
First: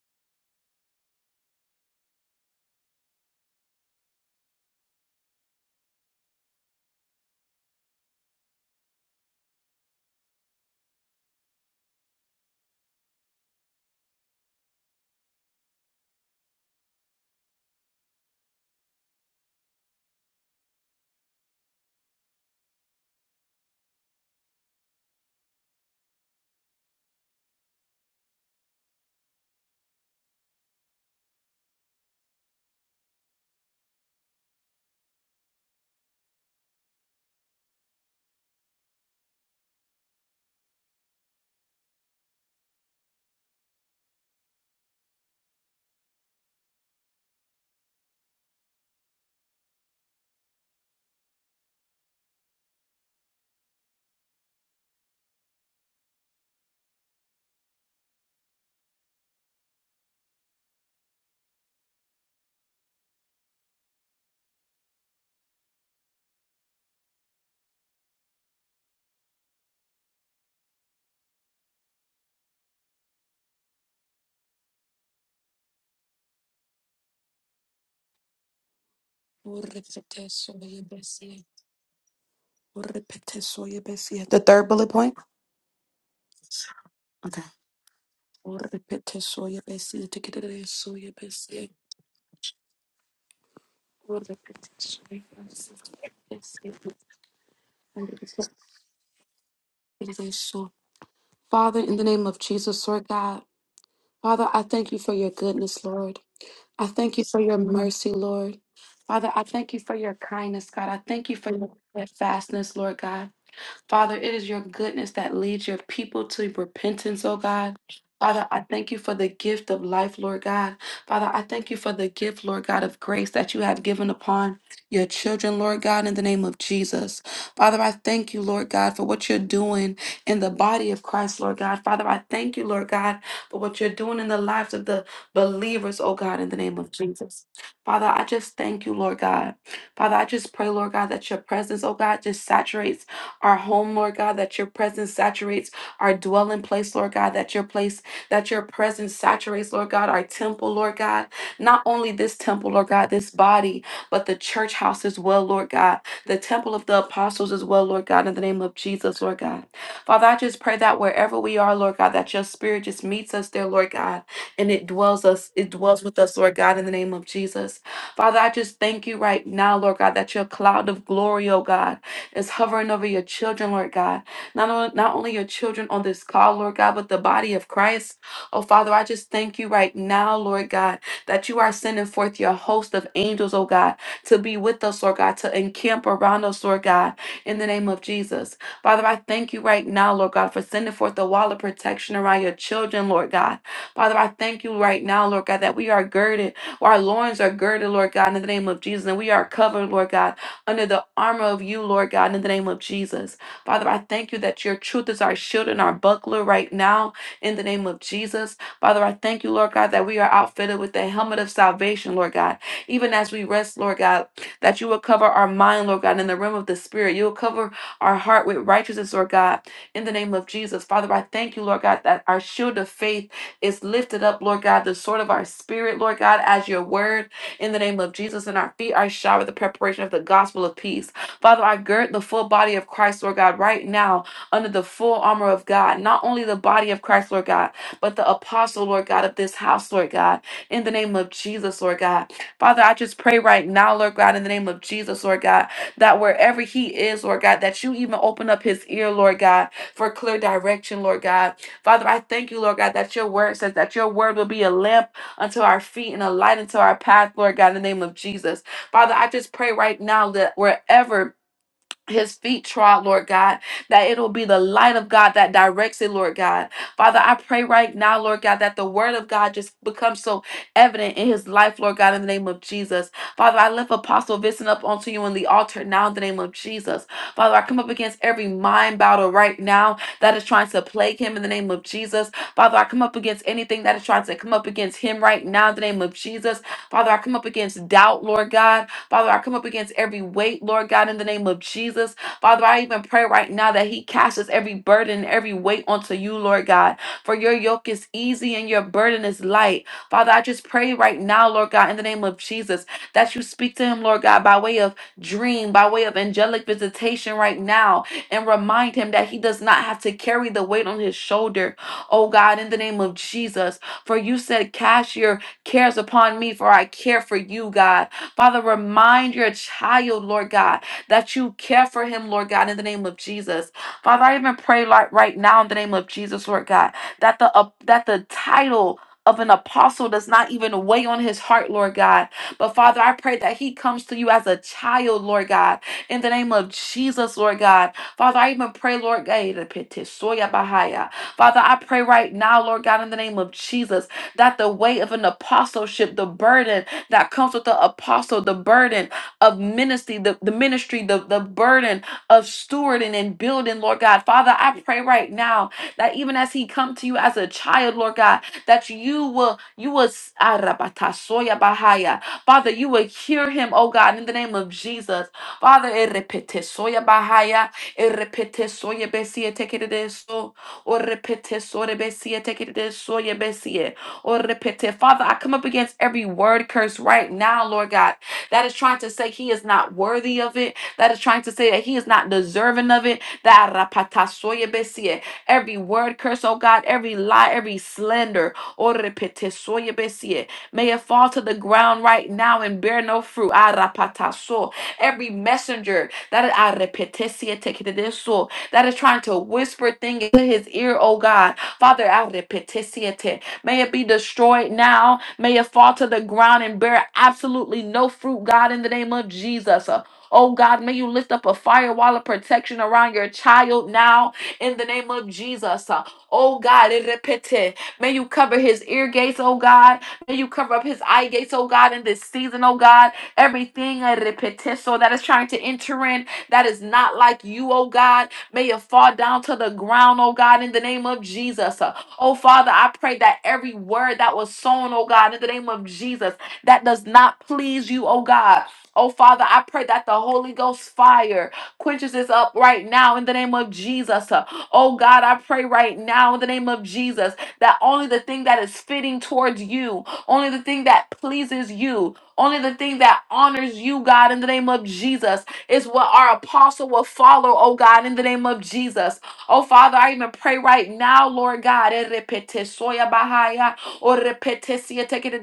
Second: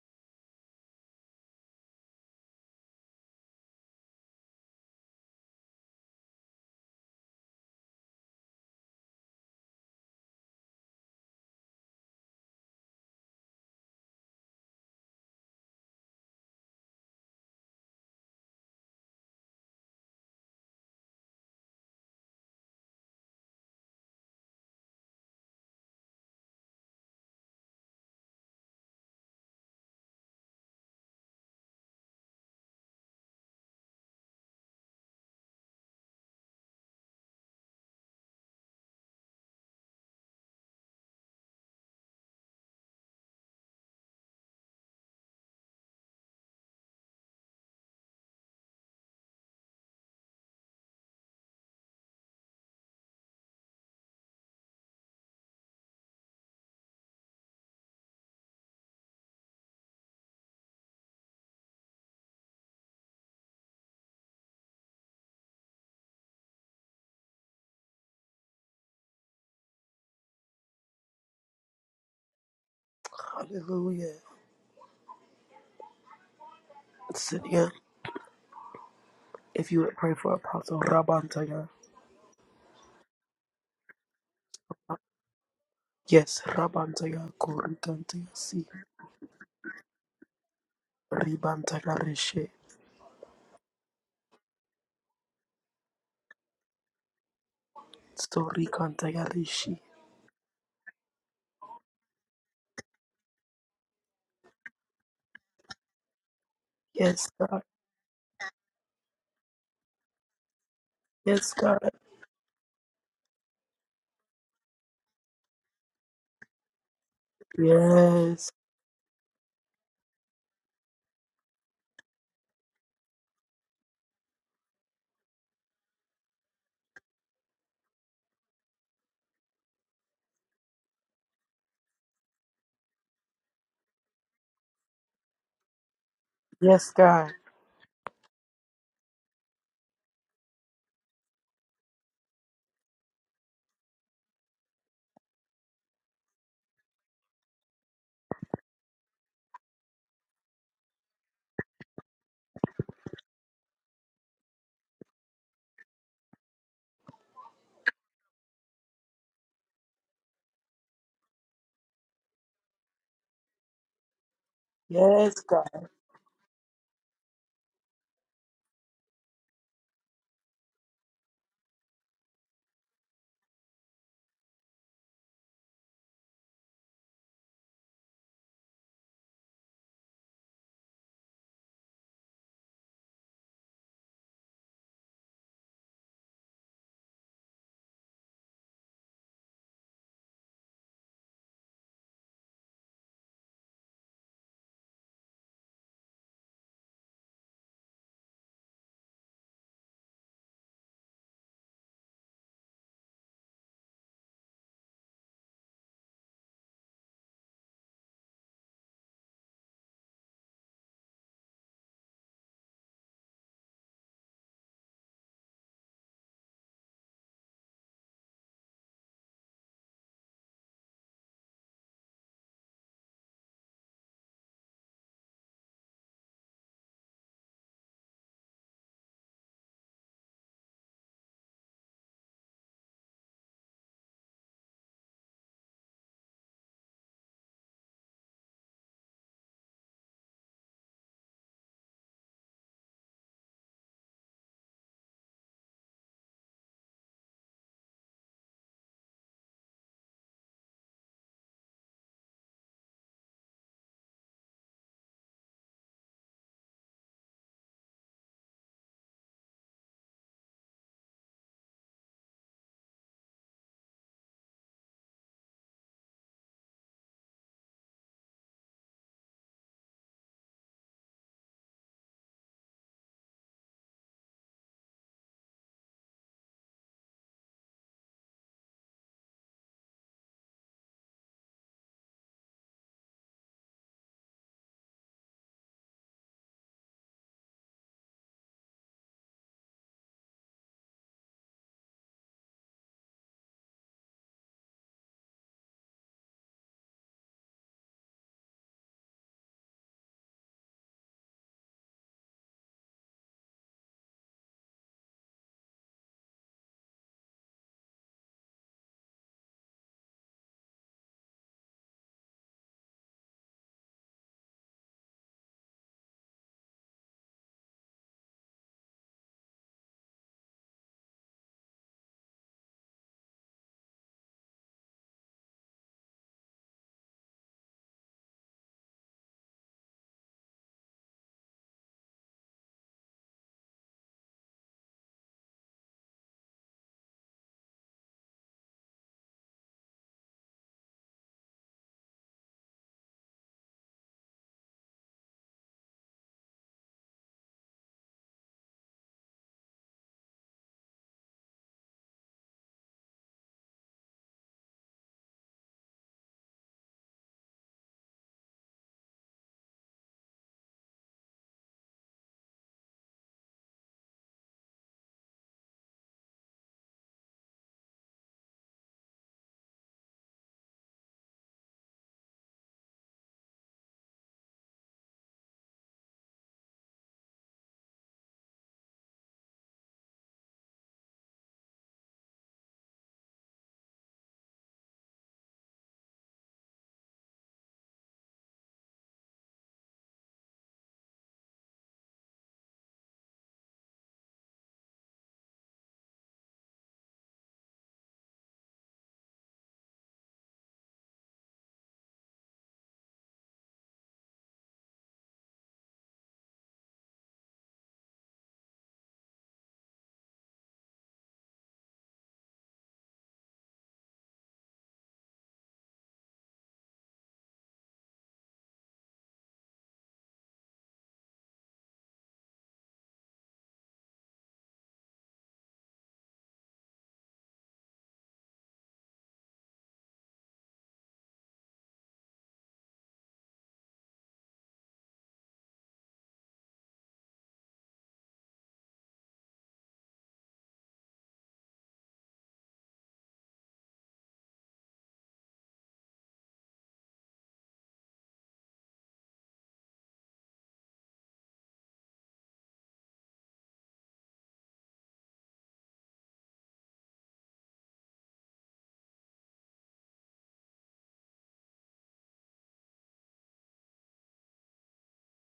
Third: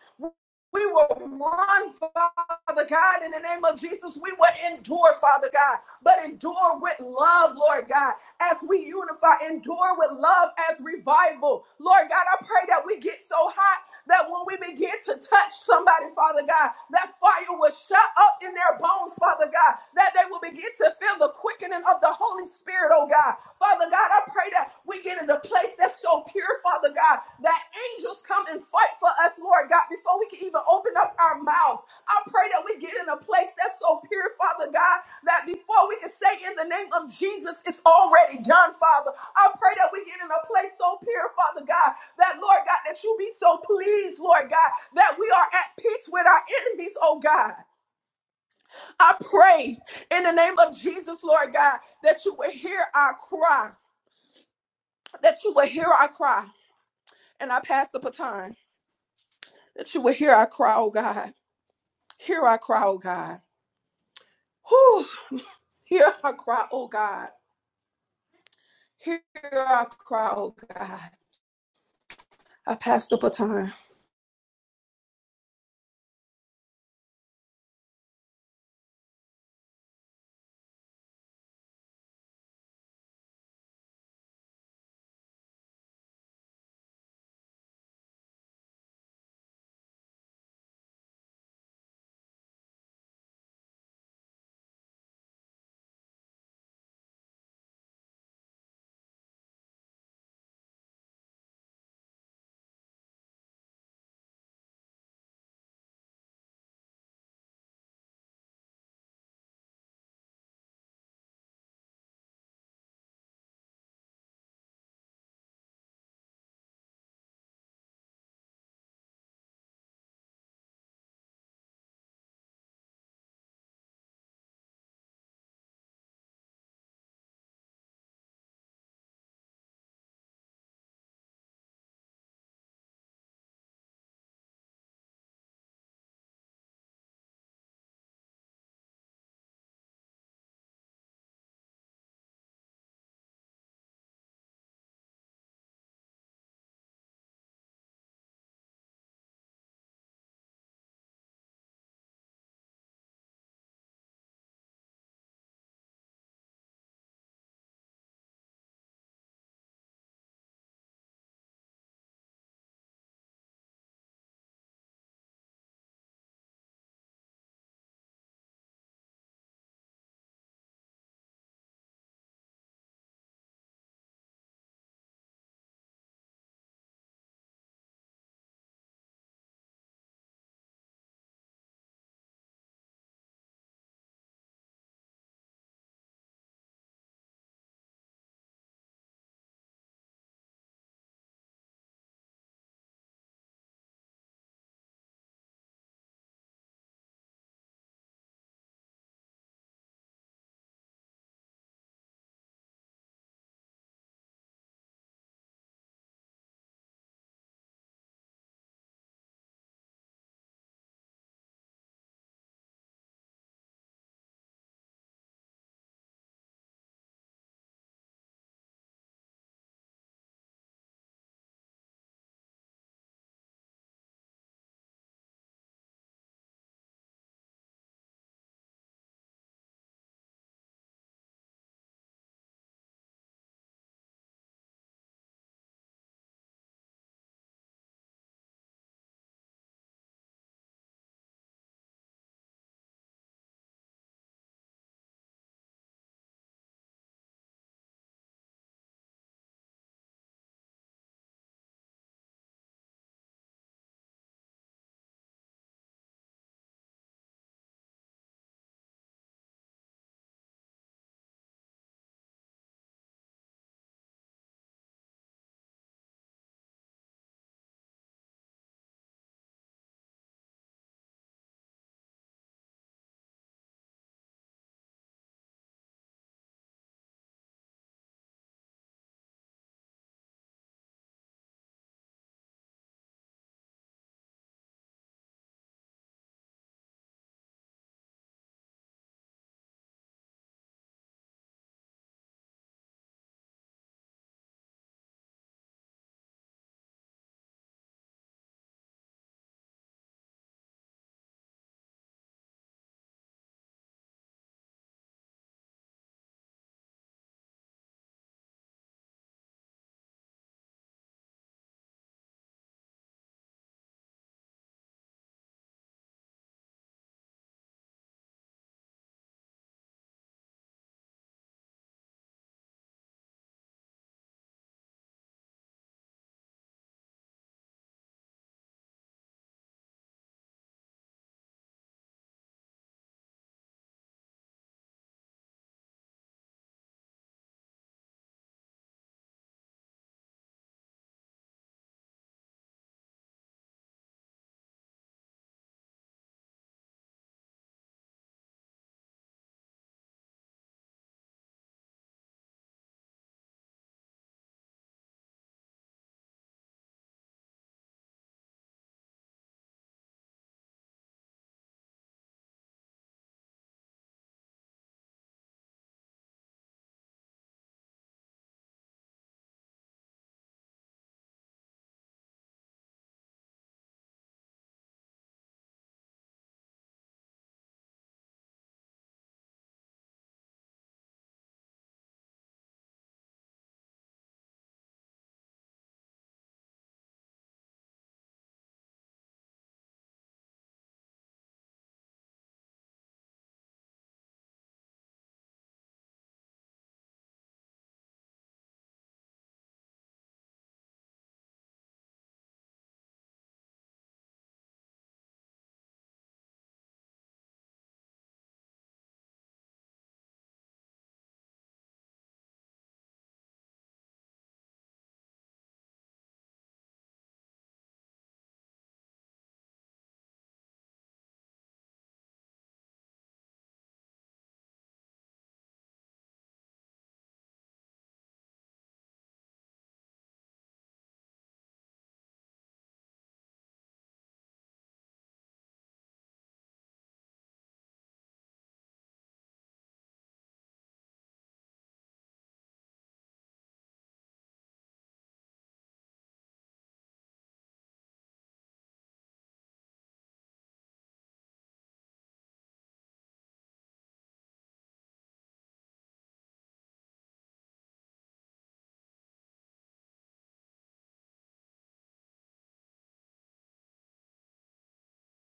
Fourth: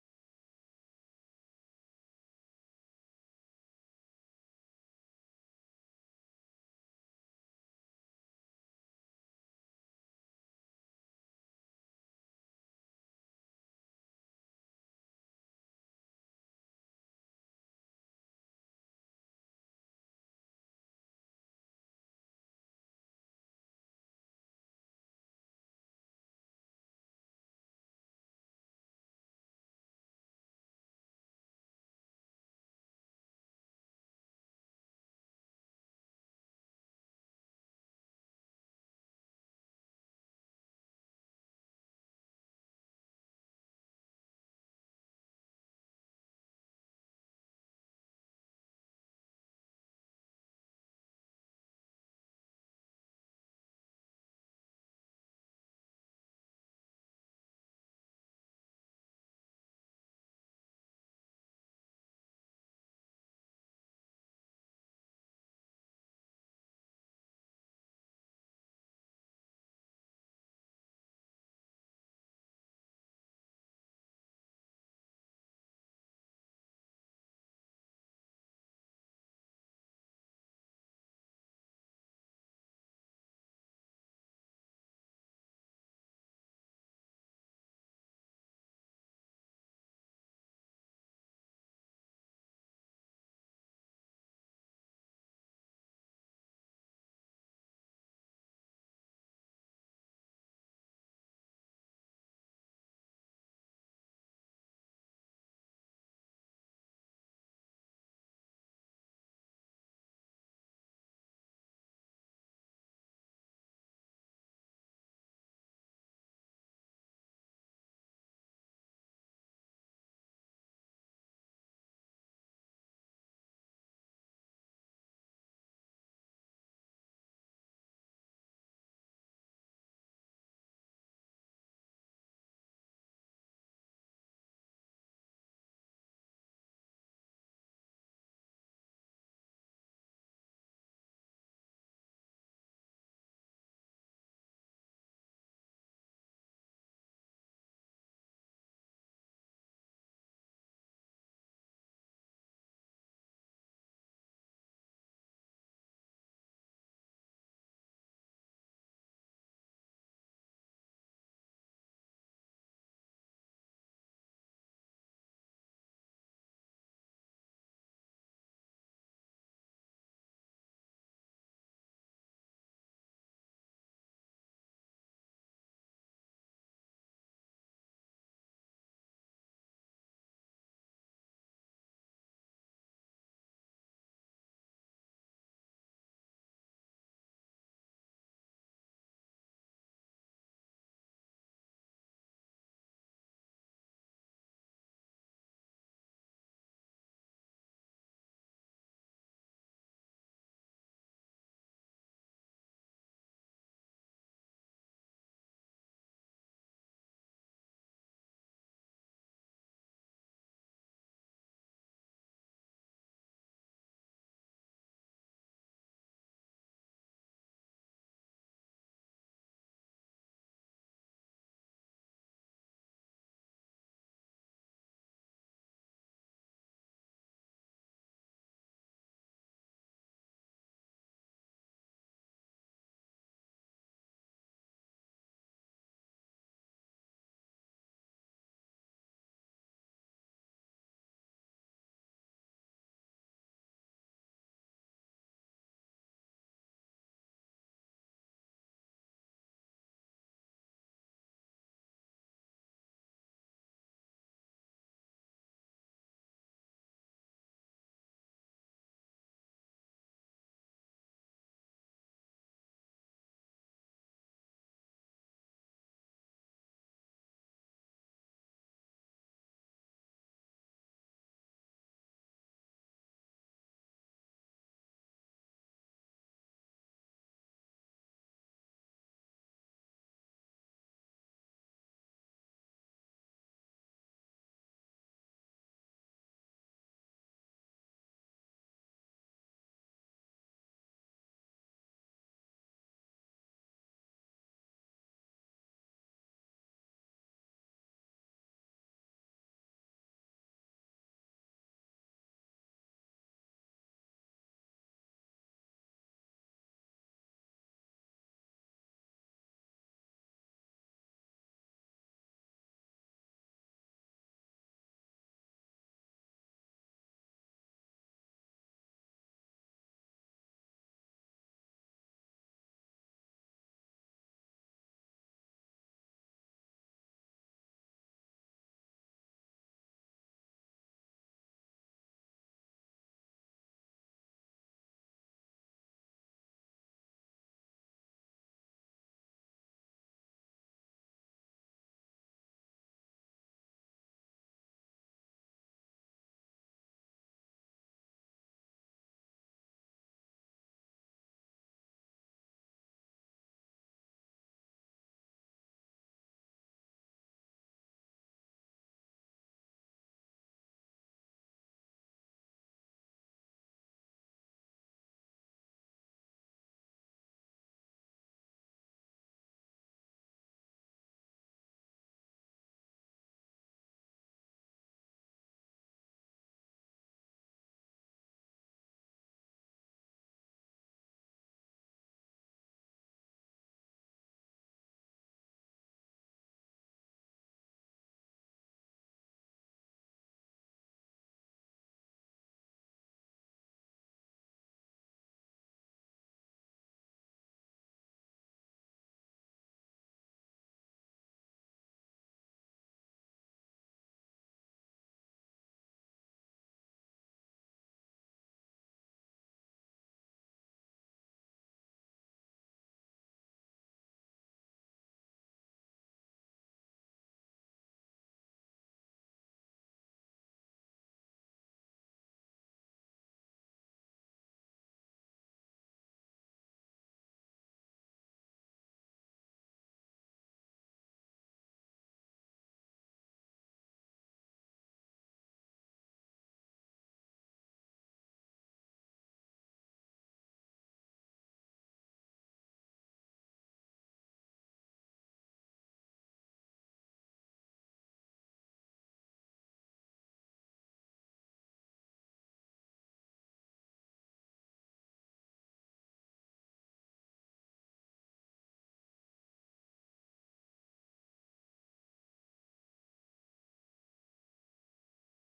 [SPEAKER 3] We will run, Father God, in the name of Jesus. We will endure, Father God, but endure with love, Lord God, as we unify, endure with love as revival. Lord God, I pray that we get so hot that when we begin to touch somebody, Father God, that fire will shut up in their bones, Father God, that they will begin to feel the quickening of the Holy Spirit, oh God. Father God, I I pray that we get in a place that's so pure, Father God, that angels come and fight for us, Lord God, before we can even open up our mouths. I pray that we get in a place that's so pure, Father God, that before we can say in the name of Jesus, it's already done, Father. I pray that we get in a place so pure, Father God, that Lord God, that you be so pleased, Lord God, that we are at peace with our enemies, oh God. I pray in the name of Jesus, Lord God, that you will hear our cry that you would hear our cry. And I pass the baton, that you would hear our cry, oh God. Hear our cry, oh God. Whew. Hear our cry, oh God. Hear our cry, oh God. I pass the baton.
[SPEAKER 1] Hallelujah. Sidia, if you would pray
[SPEAKER 4] Urrepete
[SPEAKER 1] for Apostle
[SPEAKER 4] soye besie.
[SPEAKER 1] Rabantaya.
[SPEAKER 4] Urrepete soye besie. The third bullet point?
[SPEAKER 1] Yes, Rabantaya
[SPEAKER 4] Okay.
[SPEAKER 1] Korikantaya Si
[SPEAKER 4] Urrepete soye besie. Tikere soye besie.
[SPEAKER 1] Ribantaya Rishi
[SPEAKER 4] Urrepete soye besie.
[SPEAKER 1] Sorikantaya Rishi.
[SPEAKER 4] Tikere so. Father, in the name of Jesus, Lord God, Father, I thank you for your goodness, Lord. I thank you
[SPEAKER 1] Yes,
[SPEAKER 4] for your
[SPEAKER 1] God.
[SPEAKER 4] mercy, Lord. Father, I thank you for your kindness, God. I thank you for
[SPEAKER 1] Yes,
[SPEAKER 4] your
[SPEAKER 1] God.
[SPEAKER 4] steadfastness, Lord God. Father, it is your goodness that leads your people to repentance, oh God. Father,
[SPEAKER 1] Yes.
[SPEAKER 4] I thank you for the gift of life, Lord God. Father, I thank you for the gift, Lord God, of grace that you have given upon your children, Lord God, in the name of Jesus. Father, I thank you, Lord God, for what you're doing in the body of Christ, Lord God. Father, I thank you, Lord God, for what you're doing in the lives of the believers, oh God, in the name
[SPEAKER 1] Yes,
[SPEAKER 4] of
[SPEAKER 1] God.
[SPEAKER 4] Jesus. Father, I just thank you, Lord God. Father, I just pray, Lord God, that your presence, oh God, just saturates our home, Lord God, that your presence saturates our dwelling place, Lord God, that your place, that your presence saturates, Lord God, our temple, Lord God. Not only this temple, Lord God, this body, but the church house as well, Lord God. The temple of the apostles as well, Lord God, in the name of Jesus, Lord God. Father, I just pray that wherever we are, Lord God, that your spirit just meets us there, Lord God, and it dwells
[SPEAKER 1] Yes,
[SPEAKER 4] us,
[SPEAKER 1] God.
[SPEAKER 4] it dwells with us, Lord God, in the name of Jesus. Father, I just thank you right now, Lord God, that your cloud of glory, oh God is hovering over your children, Lord God. Not, on, not only your children on this call, Lord God, but the body of Christ. Oh, Father, I just thank you right now, Lord God, that you are sending forth your host of angels, oh God, to be with us, Lord God, to encamp around us, Lord God, in the name of Jesus. Father, I thank you right now, Lord God, for sending forth the wall of protection around your children, Lord God. Father, I thank you right now, Lord God, that we are girded, our loins are girded, Lord God, in the name of Jesus, and we are covered, Lord God under the armor of you, Lord God, in the name of Jesus. Father, I thank you that your truth is our shield and our buckler right now, in the name of Jesus. Father, I thank you, Lord God, that we are outfitted with the helmet of salvation, Lord God. Even as we rest, Lord God, that you will cover our mind, Lord God, in the realm of the Spirit. You will cover our heart with righteousness, Lord God, in the name of Jesus. Father, I thank you, Lord God, that our shield of faith is lifted up, Lord God, the sword of our spirit, Lord God, as your word. In the name of Jesus, and our feet are shod with the preparation of the gospel of peace. Father, I gird the full body of Christ, Lord God, right now under the full armor of God. Not only the body of Christ, Lord God, but the apostle, Lord God, of this house, Lord God. In the name of Jesus, Lord God. Father, I just pray right now, Lord God, in the name of Jesus, Lord God, that wherever he is, Lord God, that you even open up his ear, Lord God, for clear direction, Lord God. Father, I thank you, Lord God, that your word says that your word will be a lamp unto our feet and a light unto our path, Lord God, in the name of Jesus. Father, I just pray right now that wherever his feet trod, Lord God, that it'll be the light of God that directs it, Lord God. Father, I pray right now, Lord God, that the word of God just becomes so evident in his life, Lord God, in the name of Jesus. Father, I lift Apostle Vincent up onto you in the altar now in the name of Jesus. Father, I come up against every mind battle right now that is trying to plague him in the name of Jesus. Father, I come up against anything that is trying to come up against him right now in the name of Jesus. Father, I come up against doubt, Lord God. Father, I come up against every weight, Lord God, in the name of Jesus. Father, I even pray right now that He casts every burden, every weight onto you, Lord God. For your yoke is easy and your burden is light. Father, I just pray right now, Lord God, in the name of Jesus, that you speak to Him, Lord God, by way of dream, by way of angelic visitation right now, and remind Him that He does not have to carry the weight on His shoulder. Oh God, in the name of Jesus, for you said, Cast your cares upon me, for I care for you, God. Father, remind your child, Lord God, that you care for him, Lord God, in the name of Jesus. Father, I even pray like right now in the name of Jesus, Lord God, that the uh, that the title of an apostle does not even weigh on his heart, Lord God. But Father, I pray that he comes to you as a child, Lord God, in the name of Jesus, Lord God. Father, I even pray, Lord God, eh, repete, soya bahaya. Father, I pray right now, Lord God, in the name of Jesus, that the weight of an apostleship, the burden, that comes with the apostle, the burden of ministry, the, the ministry, the, the burden of stewarding and building, Lord God. Father, I pray right now that even as he come to you as a child, Lord God, that you will, you will, Arabatasoya bahaya. Father, you will hear him, oh God, in the name of Jesus. Father, erepetesoya bahaya, erepetesoya besie tekeredeso, orepetesoya besie tekeredesoya besie or repete. Father, I come up against every word curse right now, Lord God, that is trying to say he is not worthy of it, that is trying to say that he is not deserving of it. That rapata soye besie. Every word curse, oh God, every lie, every slander, or repete soye besie. May it fall to the ground right now and bear no fruit. Ah, rapata so. Every messenger that ah, repete sie tekede so, that is trying to whisper things into his ear, oh God. Father, I repete May it be destroyed now. May it fall to the ground and bear absolutely no fruit, God, in the name of Jesus. Uh, Oh God, may you lift up a firewall of protection around your child now in the name of Jesus. Uh, Oh God, it repete. may you cover his ear gates, oh God. May you cover up his eye gates, oh God, in this season, oh God. Everything uh, repete, so that is trying to enter in that is not like you, oh God. May it fall down to the ground, oh God, in the name of Jesus. Uh, Oh, Father, I pray that every word that was sown, oh God, in the name of Jesus, that does not please you, oh God. Oh, Father, I pray that the Holy Ghost fire quenches this up right now in the name of Jesus. Uh, Oh, God, I pray right now in the name of Jesus that only the thing that is fitting towards you, only the thing that pleases you, only the thing that honors you, God, in the name of Jesus, is what our apostle will follow, oh God, in the name of Jesus. Oh, Father, I even pray right now, Lord God, eh, repete soya bahaya, or repete siye teke de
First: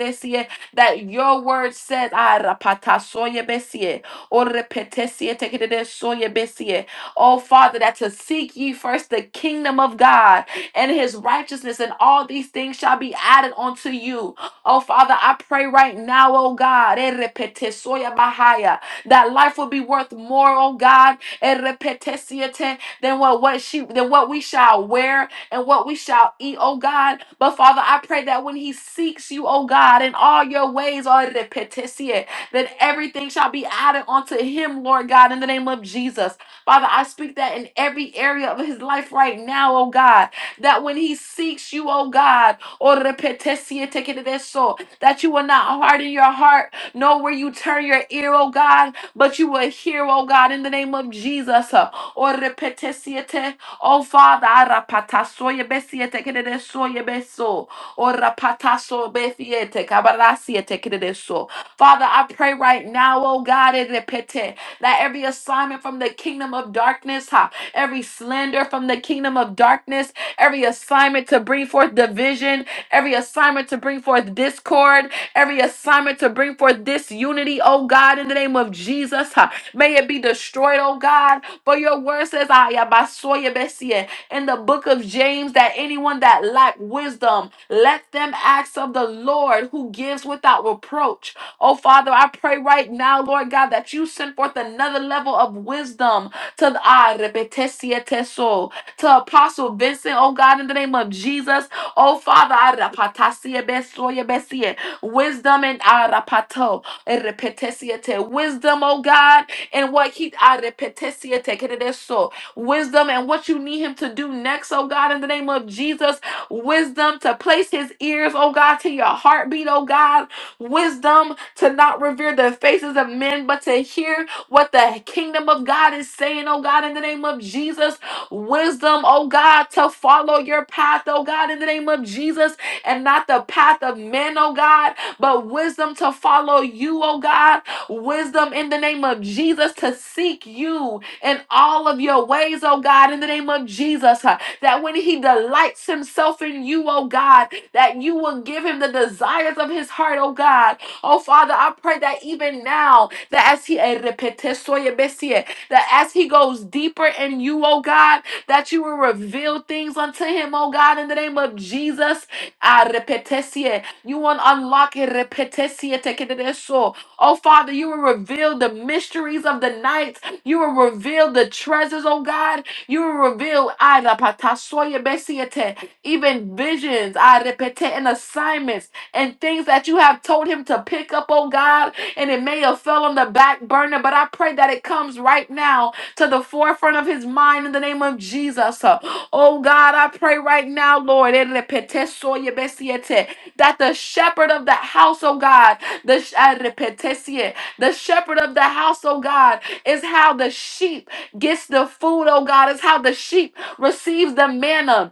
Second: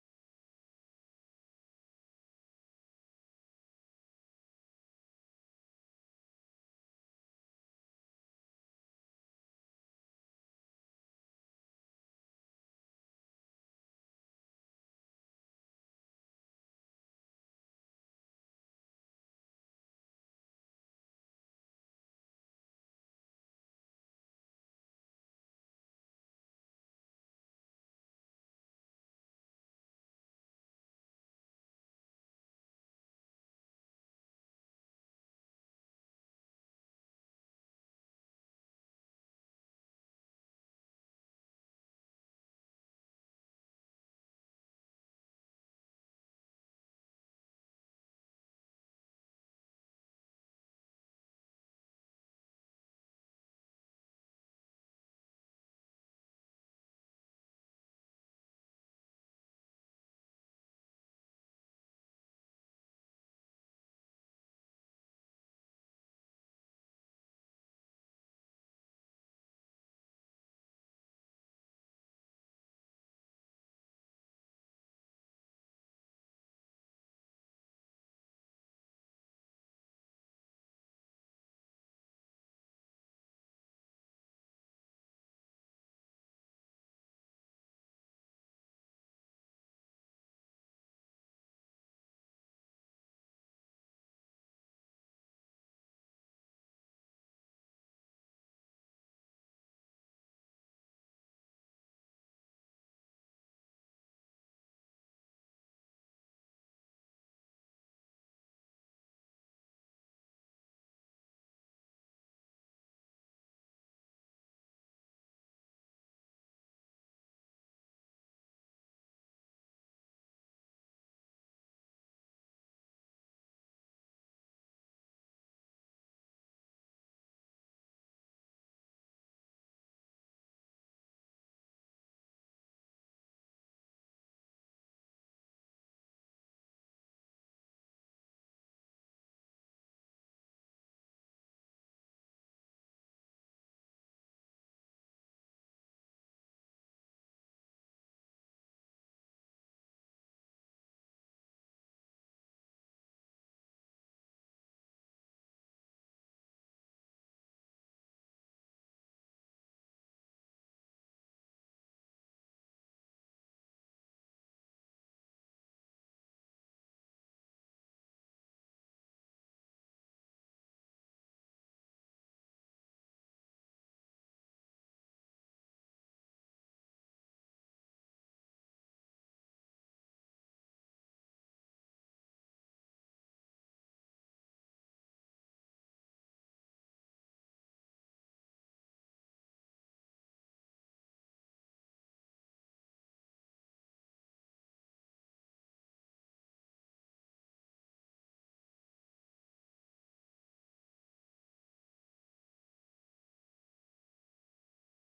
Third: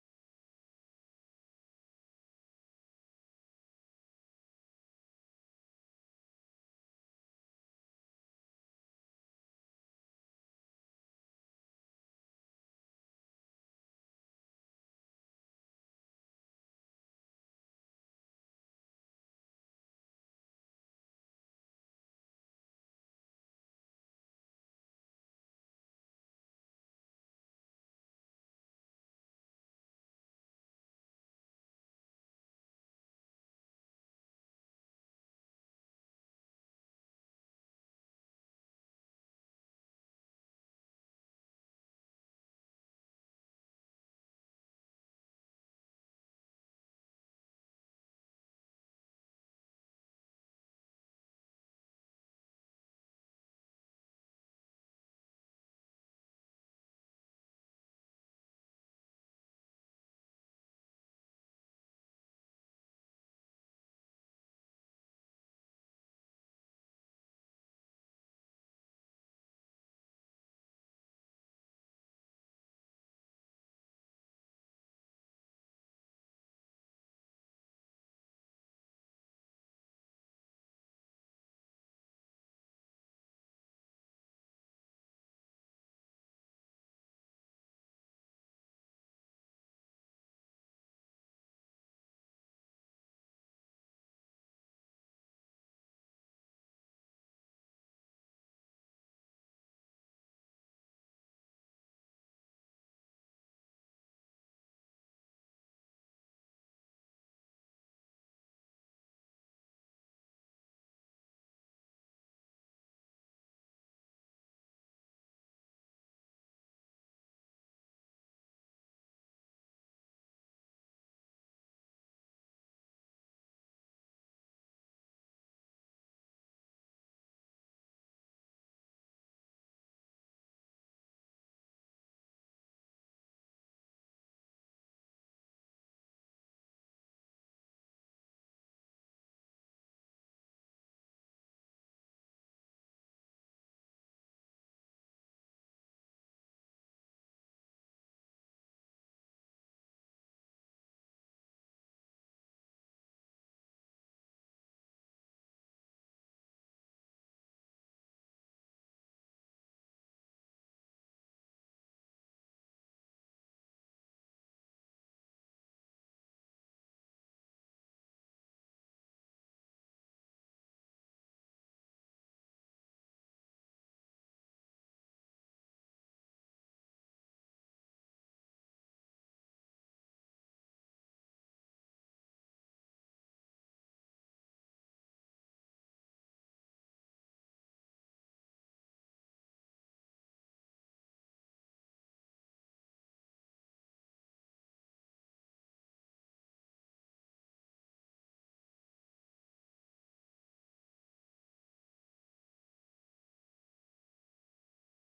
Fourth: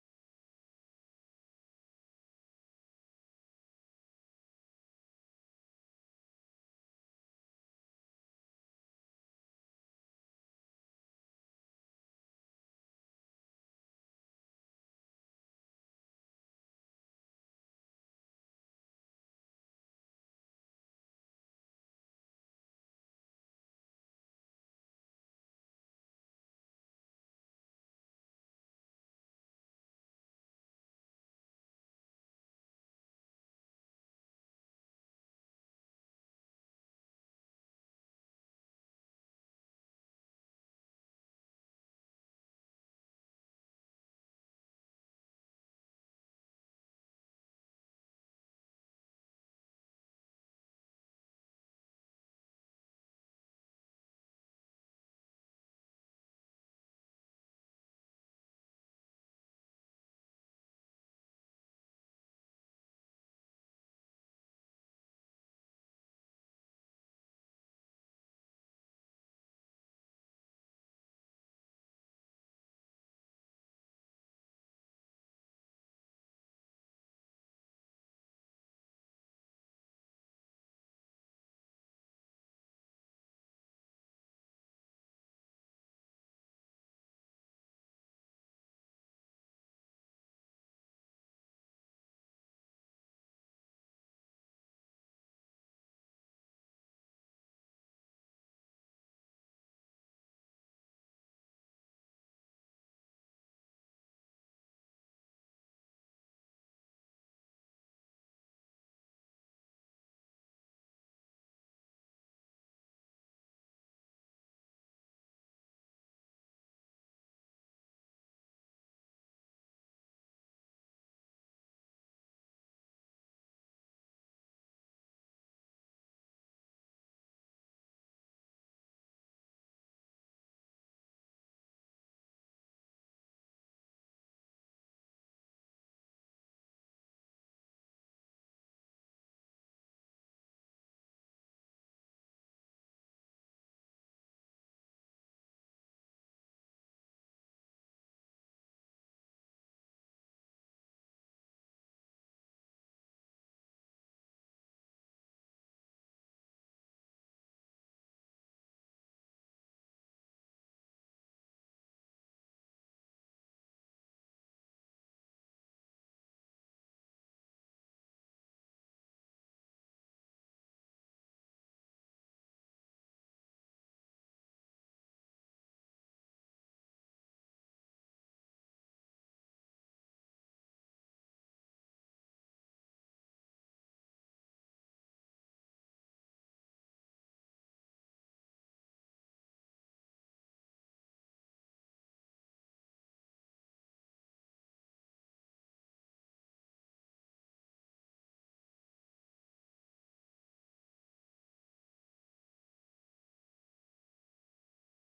[SPEAKER 4] that your word says, ah, rapata soya besie, or repete siye teke de soya besie. oh, Father, that to seek ye first the kingdom of God and his righteousness, and all these things shall be added unto you. Oh, Father, I pray right now, oh God, eh, repete soya bahaya, that life will be worth more, oh God, eh, repete siye te, than what, what she than what we shall wear and what we shall eat, oh God. But Father, I pray that when he seeks you, oh God, in all your ways, all the petition, that everything shall be added unto him, Lord God, in the name of Jesus. Father, I speak that in every area of his life right now, oh God, that when he seeks you, oh God, or the petition, take it to their soul, that you will not harden your heart, nor will you turn your ear, oh God, but you will hear, oh God, in the name of Jesus. O repete siete. Oh Father, arapata soye besiete kedede soye beso. O rapata so befiete kabara siete kedede so. Father, I pray right now, oh God, it repete that every assignment from the kingdom of darkness, ha, every slander from the kingdom of darkness, every assignment to bring forth division, every assignment to bring forth discord, every assignment to bring forth disunity, oh God, in the name of Jesus, ha, may it be destroyed, oh God for your word says, "Ah, ya basoya besie," in the book of James, that anyone that lack wisdom, let them ask of the Lord who gives without reproach. Oh, Father, I pray right now, Lord God, that you send forth another level of wisdom to the ah, repetesie teso, to Apostle Vincent, oh God, in the name of Jesus. Oh, Father, I rapatasie besoya besie, wisdom and ah, rapato, eh, repetesie te, wisdom, oh God and what he arepetesia tekereso wisdom and what you need him to do next, oh God, in the name of Jesus. Wisdom to place his ears, oh God, to your heartbeat, oh God. Wisdom to not revere the faces of men, but to hear what the kingdom of God is saying, oh God, in the name of Jesus. Wisdom, oh God, to follow your path, oh God, in the name of Jesus, and not the path of men, oh God, but wisdom to follow you, oh God wisdom in the name of Jesus to seek you in all of your ways, oh God, in the name of Jesus. huh, That when he delights himself in you, oh God, that you will give him the desires of his heart, oh God. Oh Father, I pray that even now, that as he eh, repete soye besie, that as he goes deeper in you, oh God, that you will reveal things unto him, oh God, in the name of Jesus. Ah, repete sie. You will unlock eh, repete sie te kede de so. Oh, Father, you will reveal the mysteries of the night. You will reveal the treasures, oh God. You will reveal ay, la patasoya besiete, even visions, I repete, and assignments and things that you have told him to pick up, oh God. And it may have fell on the back burner, but I pray that it comes right now to the forefront of his mind in the name of Jesus. Uh, Oh God, I pray right now, Lord, eh, repete soya besiete, that the shepherd of the house, oh God, the, sh- ah, repetesie. the shepherd of the house, oh God, is how the sheep gets the food, oh God, is how the sheep receives the manna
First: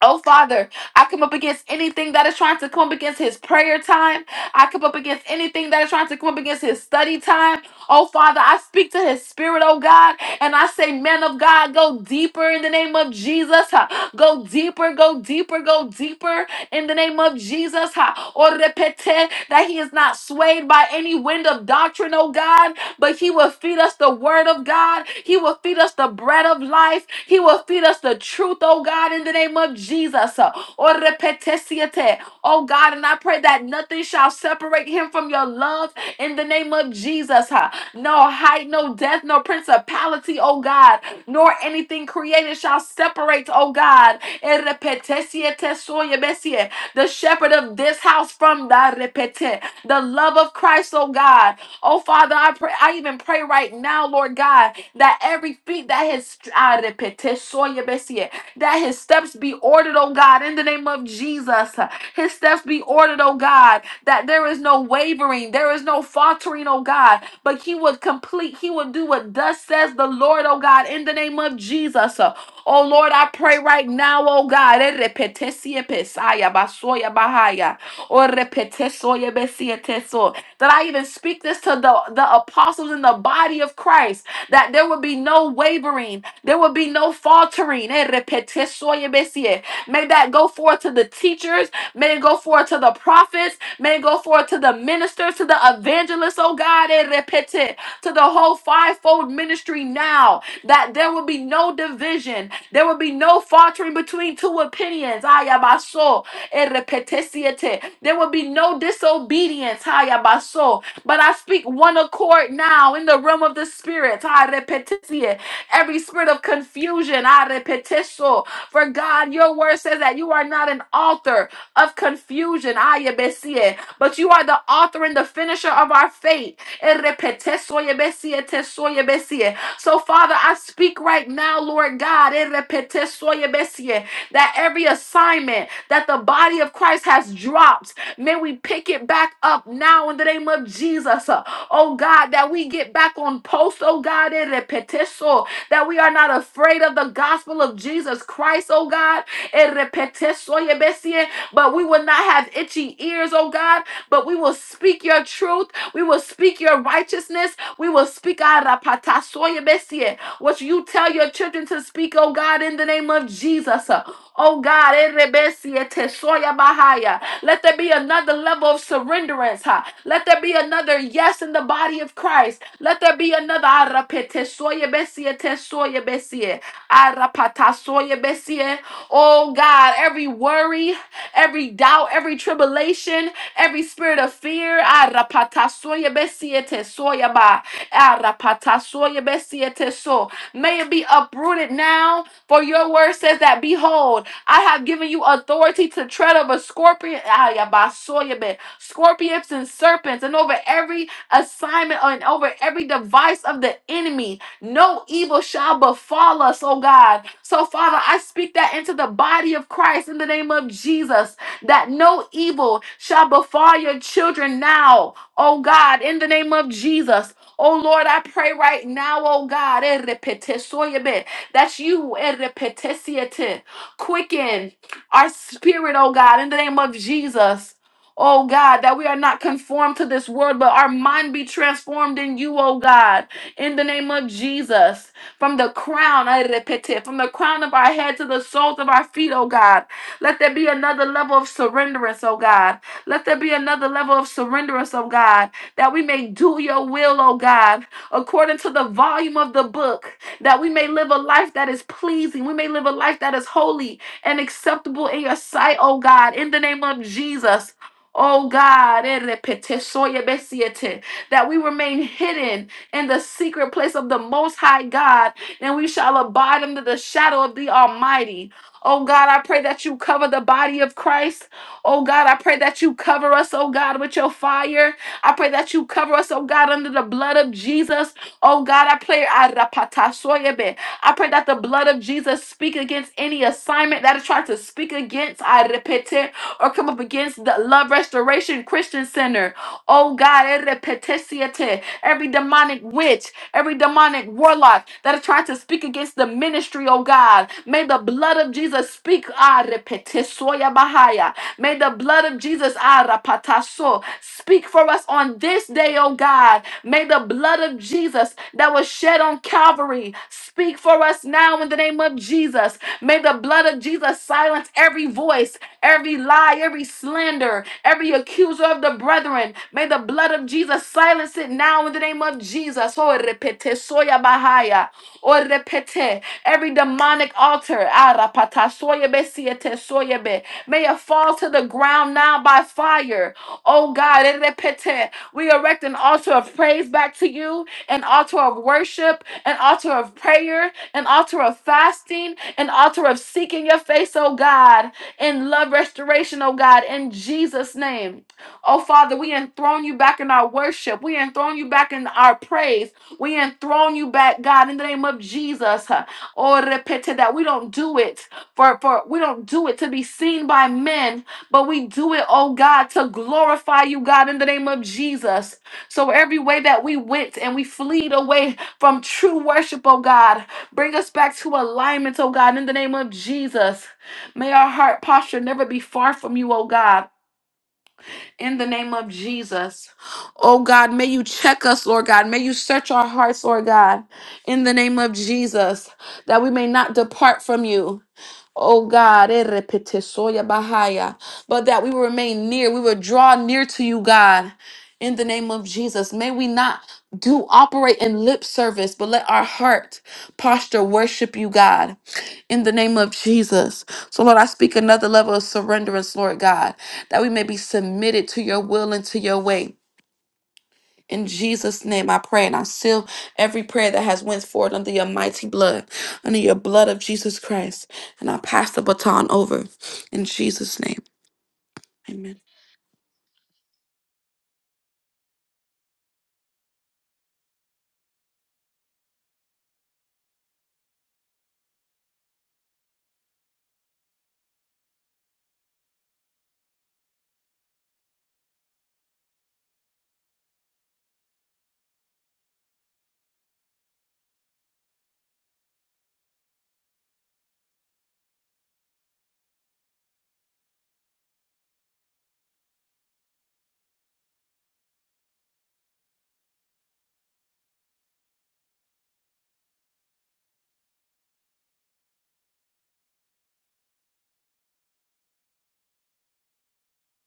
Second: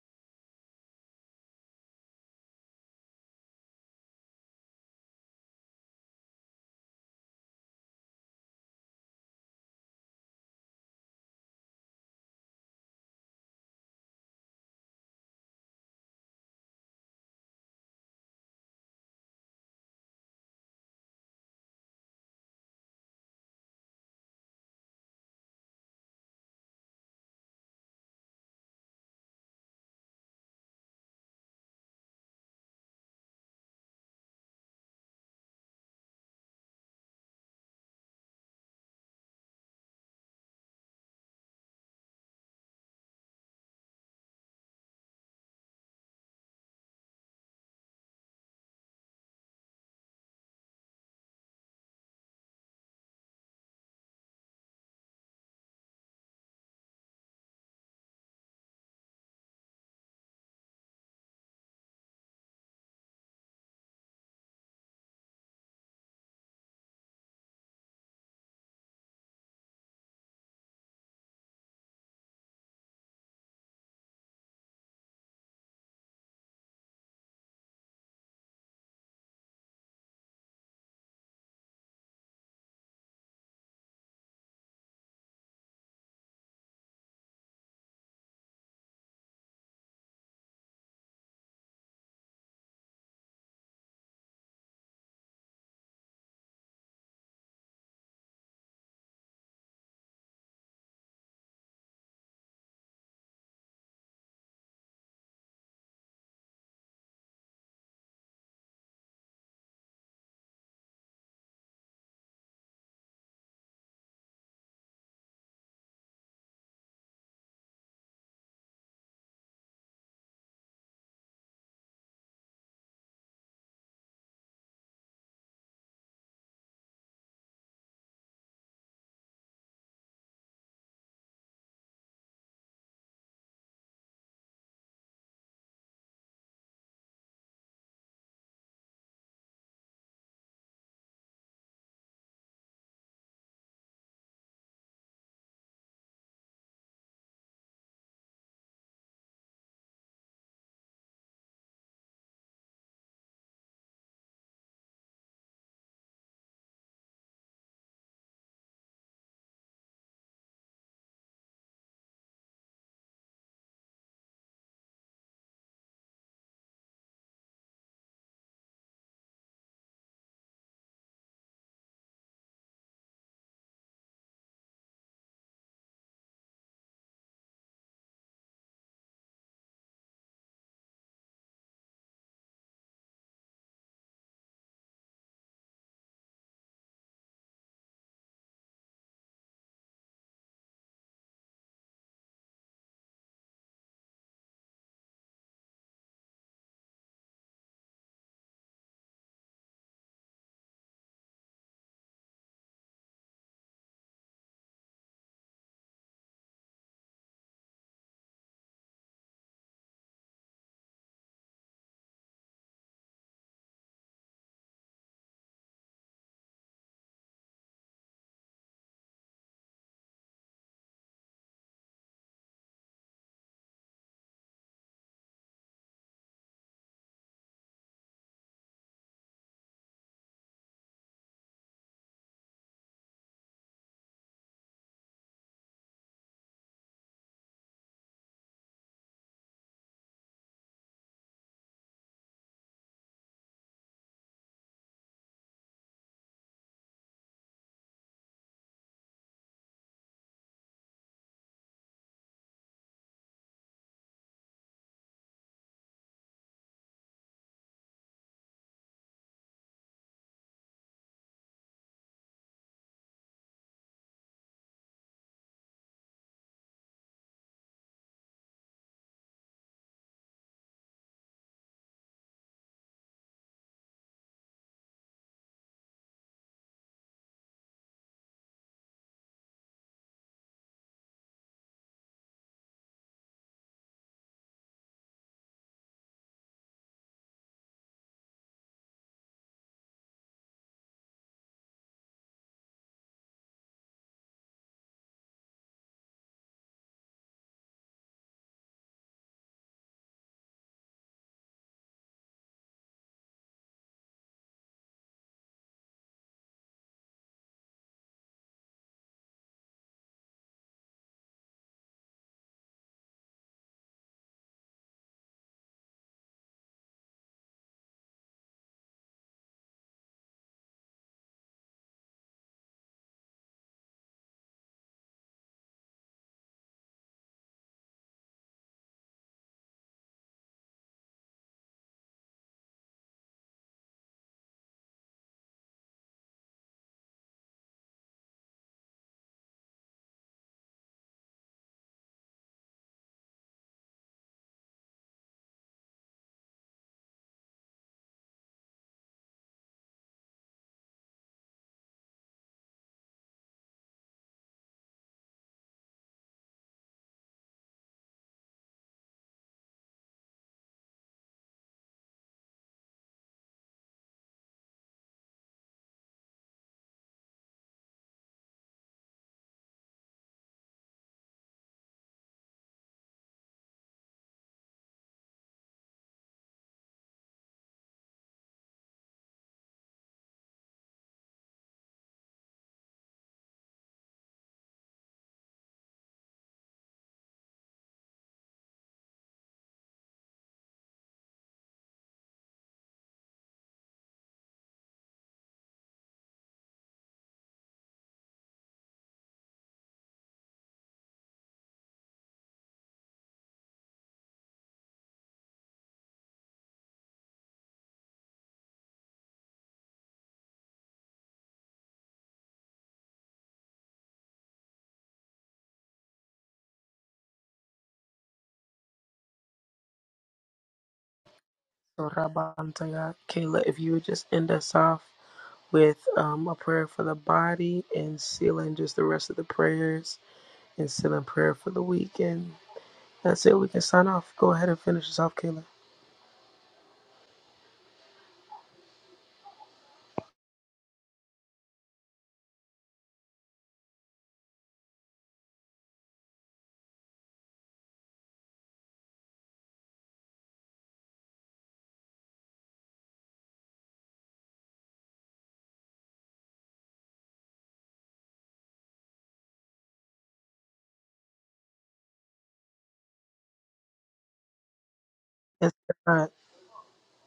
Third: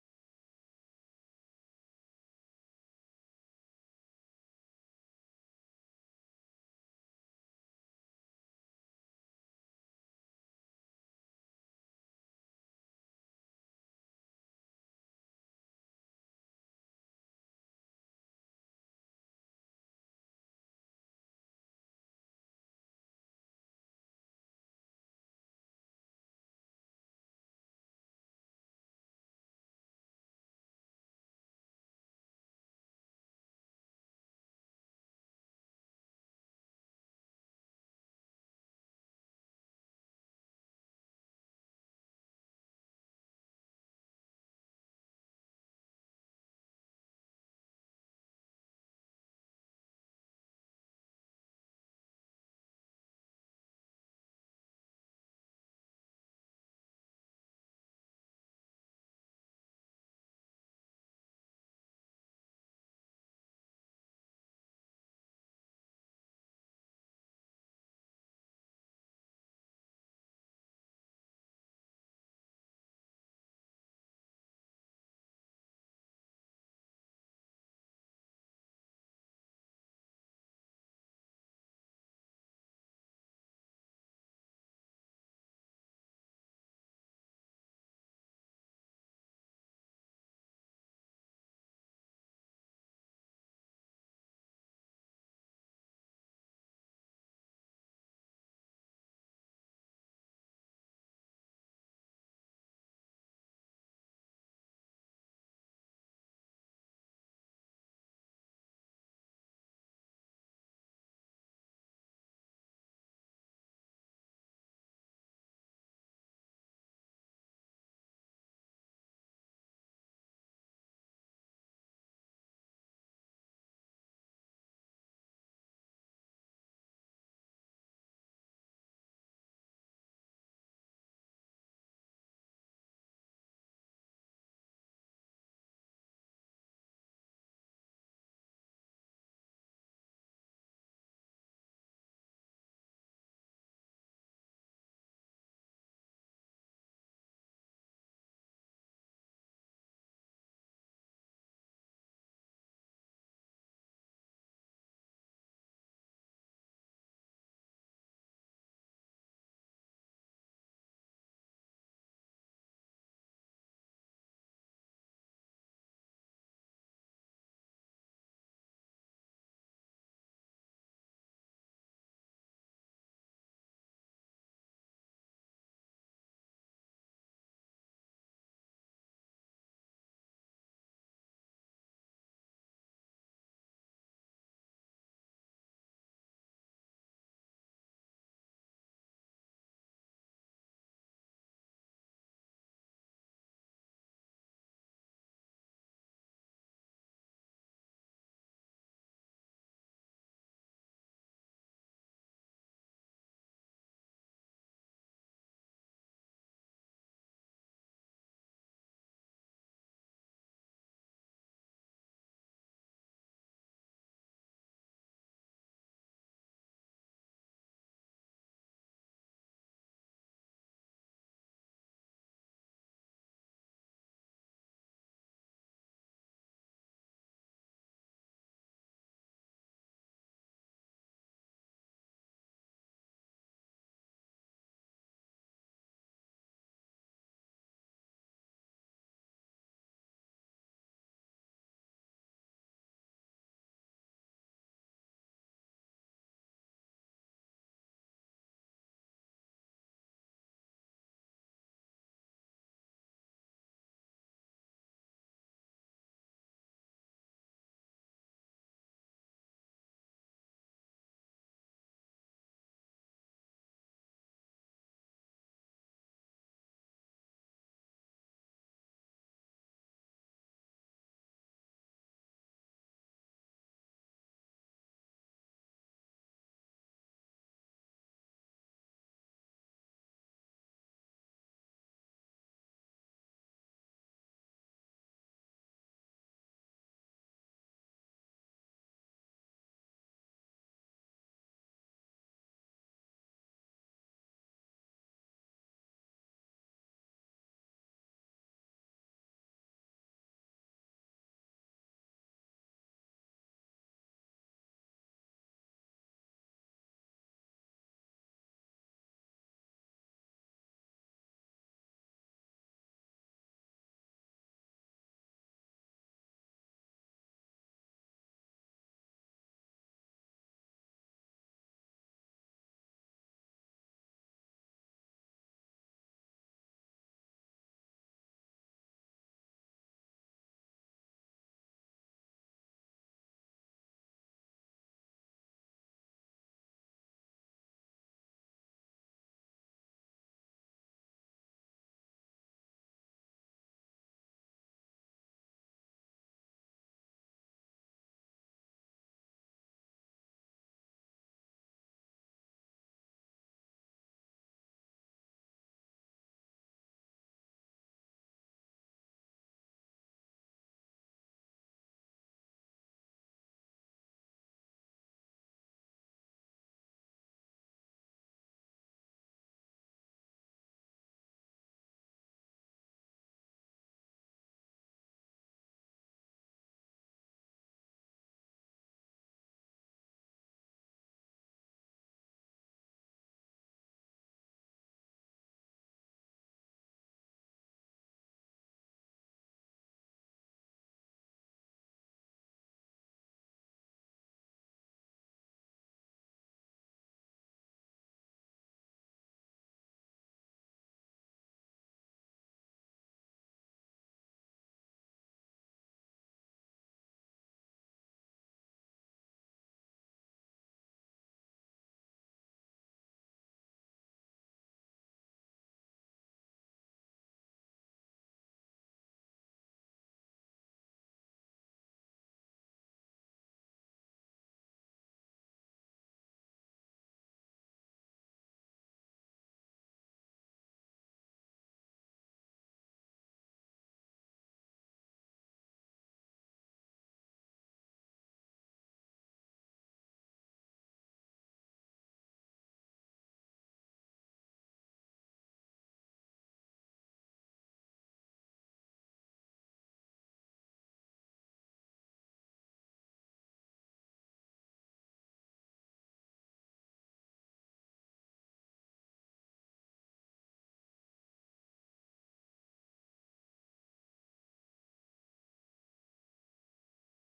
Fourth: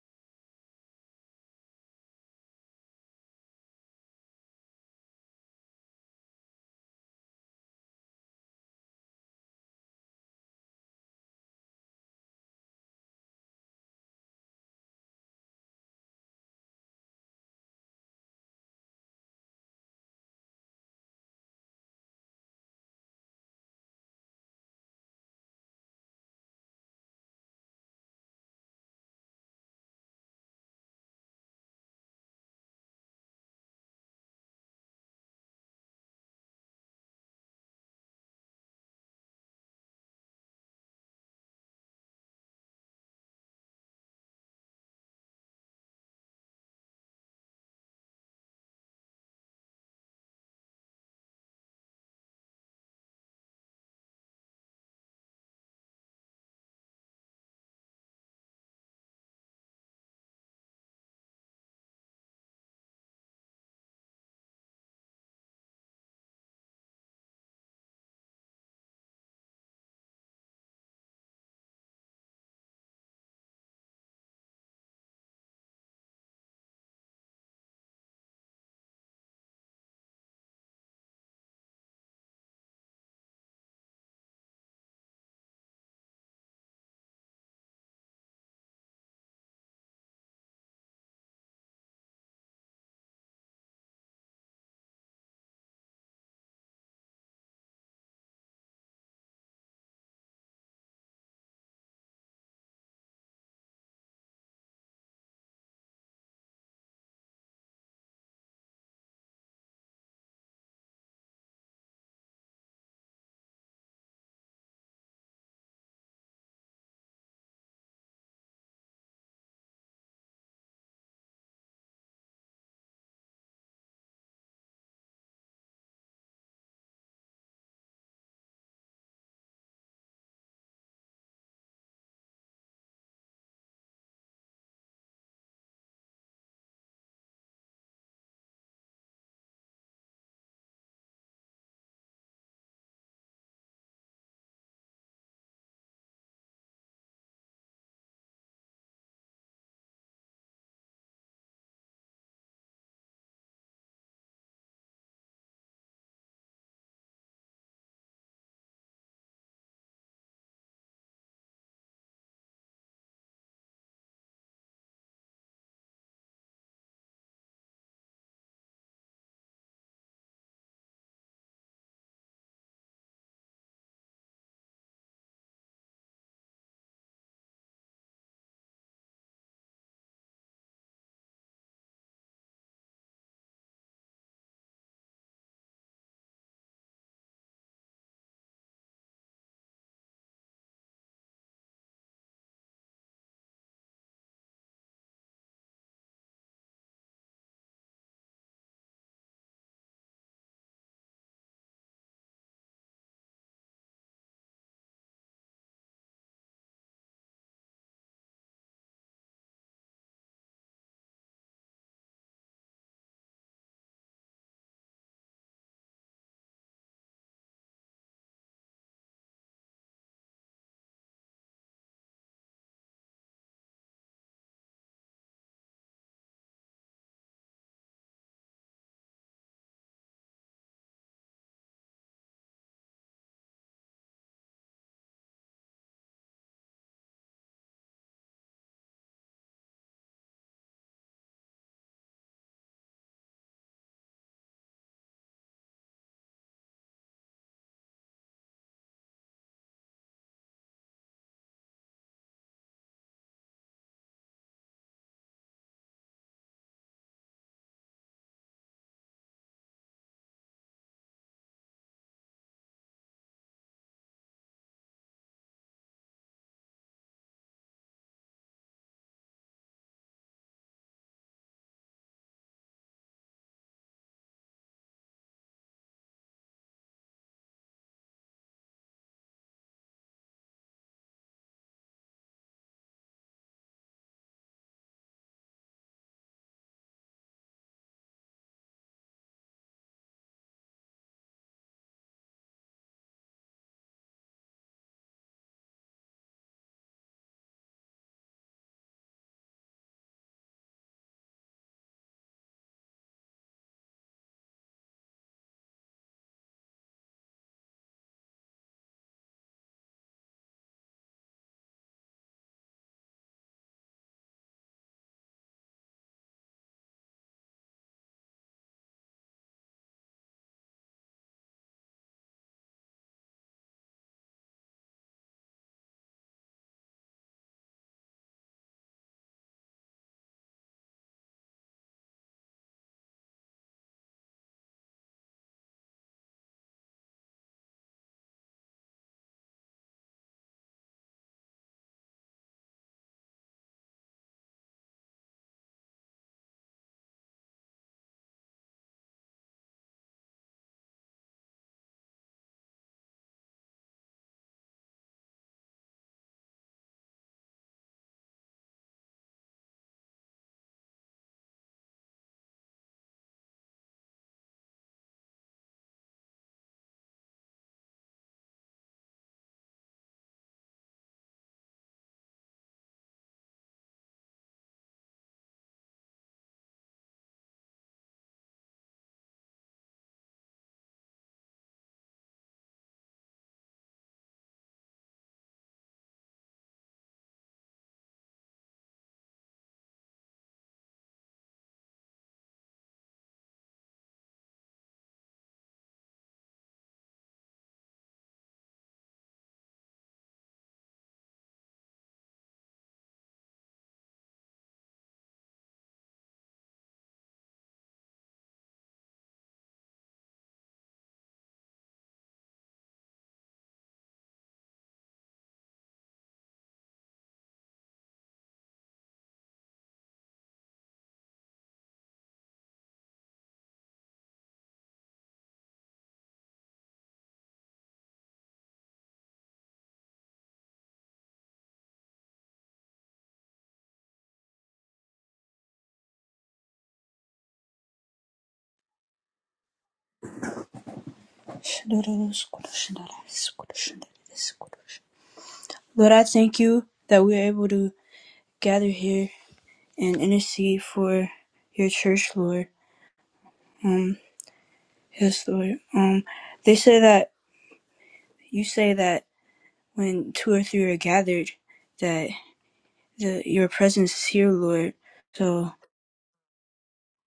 [SPEAKER 4] Oh, Father, I come up against anything that is trying to come up against his prayer time. I come up against anything that is trying to come up against his study time. Oh, Father, I speak to his spirit, oh God, and I say, man of God, go deeper in the name of Jesus. Ha. Go deeper, go deeper, go deeper in the name of Jesus. Ha. Or repete that he is not swayed by any wind of doctrine, oh God but He will feed us the word of God. He will feed us the bread of life. He will feed us the truth, oh God, in the name of Jesus. Oh repetesiete. Oh God, and I pray that nothing shall separate Him from your love in the name of Jesus. huh? No height, no death, no principality, oh God, nor anything created shall separate, oh God. Eh, repetesiete soyebesie. The shepherd of this house from the repete, the love of Christ, oh God. Oh, Father, I pray. I even pray right now, Lord God, that every feet that has that his steps be ordered, oh God, in the name of Jesus. His steps be ordered, oh God, that there is no wavering, there is no faltering, oh God, but he would complete, he would do what thus says the Lord, oh God, in the name of Jesus. Oh Lord, I pray right now, oh God, eh, repetesie pesaya basoya bahaya, oh repetesoye besieteso that I even speak this to the, the apostles in the body of Christ, that there would be no wavering, there would be no faltering. Eh, repete soy ebesie. May that go forth to the teachers, may it go forth to the prophets, may it go forth to the ministers, to the evangelists, oh God, eh, repete, to the whole fivefold ministry now, that there will be no division, there will be no faltering between two opinions. Ayabaso Erepetesiete. There will be no disobedience. Hayabaso. But I speak one accord now in the realm of the spirit. Harepetesie. Every spirit of confusion. Harepeteso. For God, your word says that you are not an author of confusion. Hayabesie. But you are the author and the finisher of our faith. Erepetesoyebesie, tesoyebesie. So, Father, I speak right now, Lord God, erepetesoyebesie, that every assignment that the body of Christ has dropped. May we pick it back up now in the name of Jesus. Uh, Oh God, that we get back on post, oh God, in repetiso, that we are not afraid of the gospel of Jesus Christ, oh God. in repetiso, but we will not have itchy ears, oh God, but we will speak your truth. We will speak your righteousness. We will speak arapatasoyebesie, what you tell your children to speak, oh God, in the name of Jesus. Oh God, erebesie tesoyabahaya. let there be another level of surrenderance. huh? Let there be another yes in the body of Christ. Let there be another arapetesoyebesie tesoyebesie, arapatasoyebesie. oh God, every worry, every doubt, every tribulation, every spirit of fear. Arapatasoya besiete soya ba. Arapatasoya besiete so. May it be uprooted now, for your word says that, Behold, I have given you authority to tread over scorpion, ayabasoya be, scorpions and serpents, and over every assignment and over every device of the enemy. No evil shall befall us, oh God. So, Father, I speak that into the body of Christ in the name of Jesus, that no evil shall befall your children now, oh God, in the name of Jesus. Oh Lord, I pray right now, oh God, eh, repete, soyebe, that you eh, repete, siete, quicken our spirit, oh God, in the name of Jesus. Oh God, that we are not conformed to this world, but our mind be transformed in you, oh God in the name of Jesus. From the crown, I repeat it, from the crown of our head to the soles of our feet, oh God. Let there be another level of surrenderance, oh God. Let there be another level of surrenderance, oh God, that we may do your will, oh God, according to the volume of the book, that we may live a life that is pleasing. We may live a life that is holy and acceptable in your sight, oh God, in the name of Jesus. Oh God, eh, repete, soye besiete, that we remain hidden in the secret place of the Most High God, and we shall abide under the shadow of the Almighty. Oh God, I pray that you cover the body of Christ. Oh God, I pray that you cover us, oh God, with your fire. I pray that you cover us, oh God, under the blood of Jesus. Oh God, I pray. Arapatasoyebe. I pray that the blood of Jesus speak against any assignment that is trying to speak against, I repeat it, or come up against the Love Restoration Christian Center. Oh God, erepetesiete every demonic witch, every demonic warlock that are trying to speak against the ministry, oh God. May the blood of Jesus speak. Ah, repetisoya bahaya. May the blood of Jesus ah, rapataso, speak for us on this day, oh God. May the blood of Jesus that was shed on Calvary speak for us now in the name of Jesus. May the blood of Jesus silence every voice every lie, every slander, every accuser of the brethren. May the blood of Jesus silence it now in the name of Jesus. Oh, repete soya bahaya. Oh, repete every demonic altar. Ah, rapata soya be siete soya be. May it fall to the ground now by fire. Oh God, eh, repete. we erect an altar of praise back to you, an altar of worship, an altar of prayer, an altar of fasting, an altar of seeking your face, oh God and love restoration, oh God, in Jesus' name. Oh Father, we enthrone you back in our worship. We enthrone you back in our praise. We enthrone you back, God, in the name of Jesus. Oh, repete that we don't do it for, for we don't do it to be seen by men, but we do it, oh God, to glorify you, God, in the name of Jesus. So every way that we went and we fleed away from true worship, oh God, bring us back to alignment, oh God, in the name of Jesus. May our heart posture never be far from you, oh God, in the name of Jesus. Oh God, may you check us, Lord God. May you search our hearts, Lord God, in the name of Jesus, that we may not depart from you. Oh God, eh, repetisoya bahaya, but that we will remain near. We will draw near to you, God, in the name of Jesus. May we not do operate in lip service, but let our heart posture worship you, God, in the name of Jesus. So, Lord, I speak another level of surrenderance, Lord God, that we may be submitted to your will and to your way. In Jesus' name I pray and I seal every prayer that has went forward under your mighty blood, under your blood of Jesus Christ. And I pass the baton over in Jesus' name.
[SPEAKER 1] So
[SPEAKER 4] Amen.
[SPEAKER 1] Rabantaya Kayla, if you would just end us off with um, a prayer for the body and sealing just the rest of the prayers and sealing prayer for the weekend. That's it. We can sign off. Go ahead and finish us off, Kayla.
[SPEAKER 2] Lord, I thank you that we are able to gather here and intercede for your church, Lord. Um, yes, Lord. Um, they say that you say that when two or three are gathered, that the, your presence is here, Lord.
[SPEAKER 1] Yes,
[SPEAKER 2] So
[SPEAKER 1] God.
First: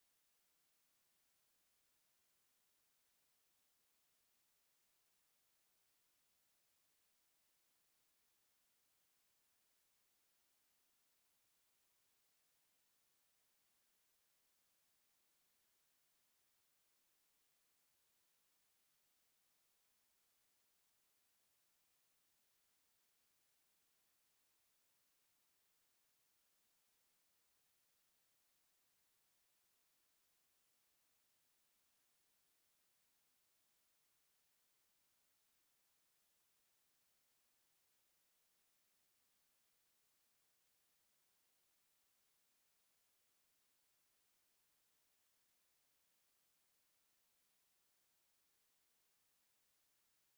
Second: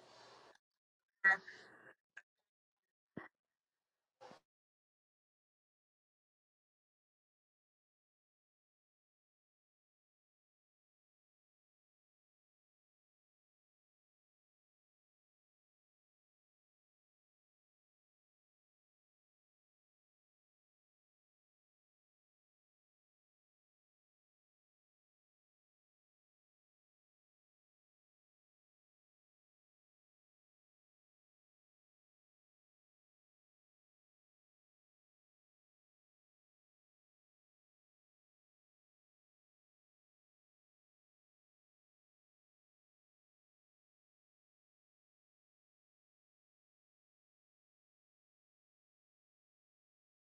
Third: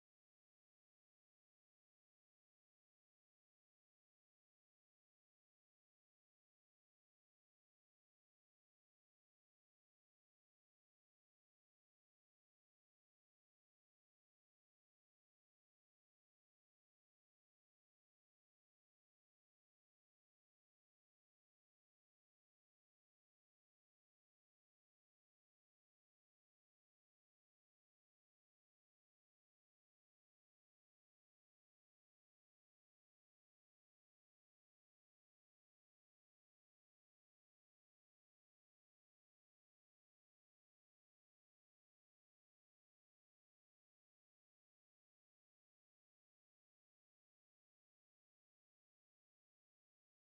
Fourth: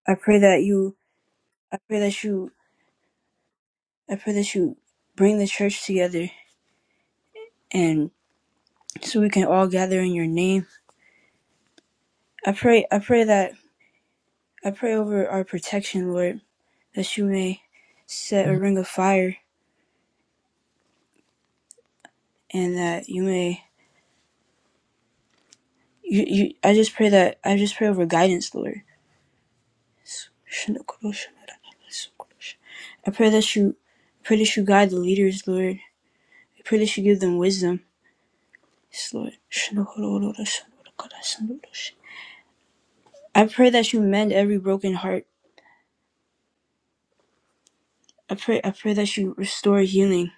[SPEAKER 2] I pray that you, I pray that you, I pray that you bring the church together and so we can all gather in your name. I pray, I pray that I pray over our protection, Lord, that you may set a ring of fire and that you may you, you I just pray that I just pray over guidance, Lord. I pray that you I pray that you guide the leaders, Lord. I pray that you give them wisdom. Yes, Lord. I pray that you mend every broken heart. I pray I pray that you restore healing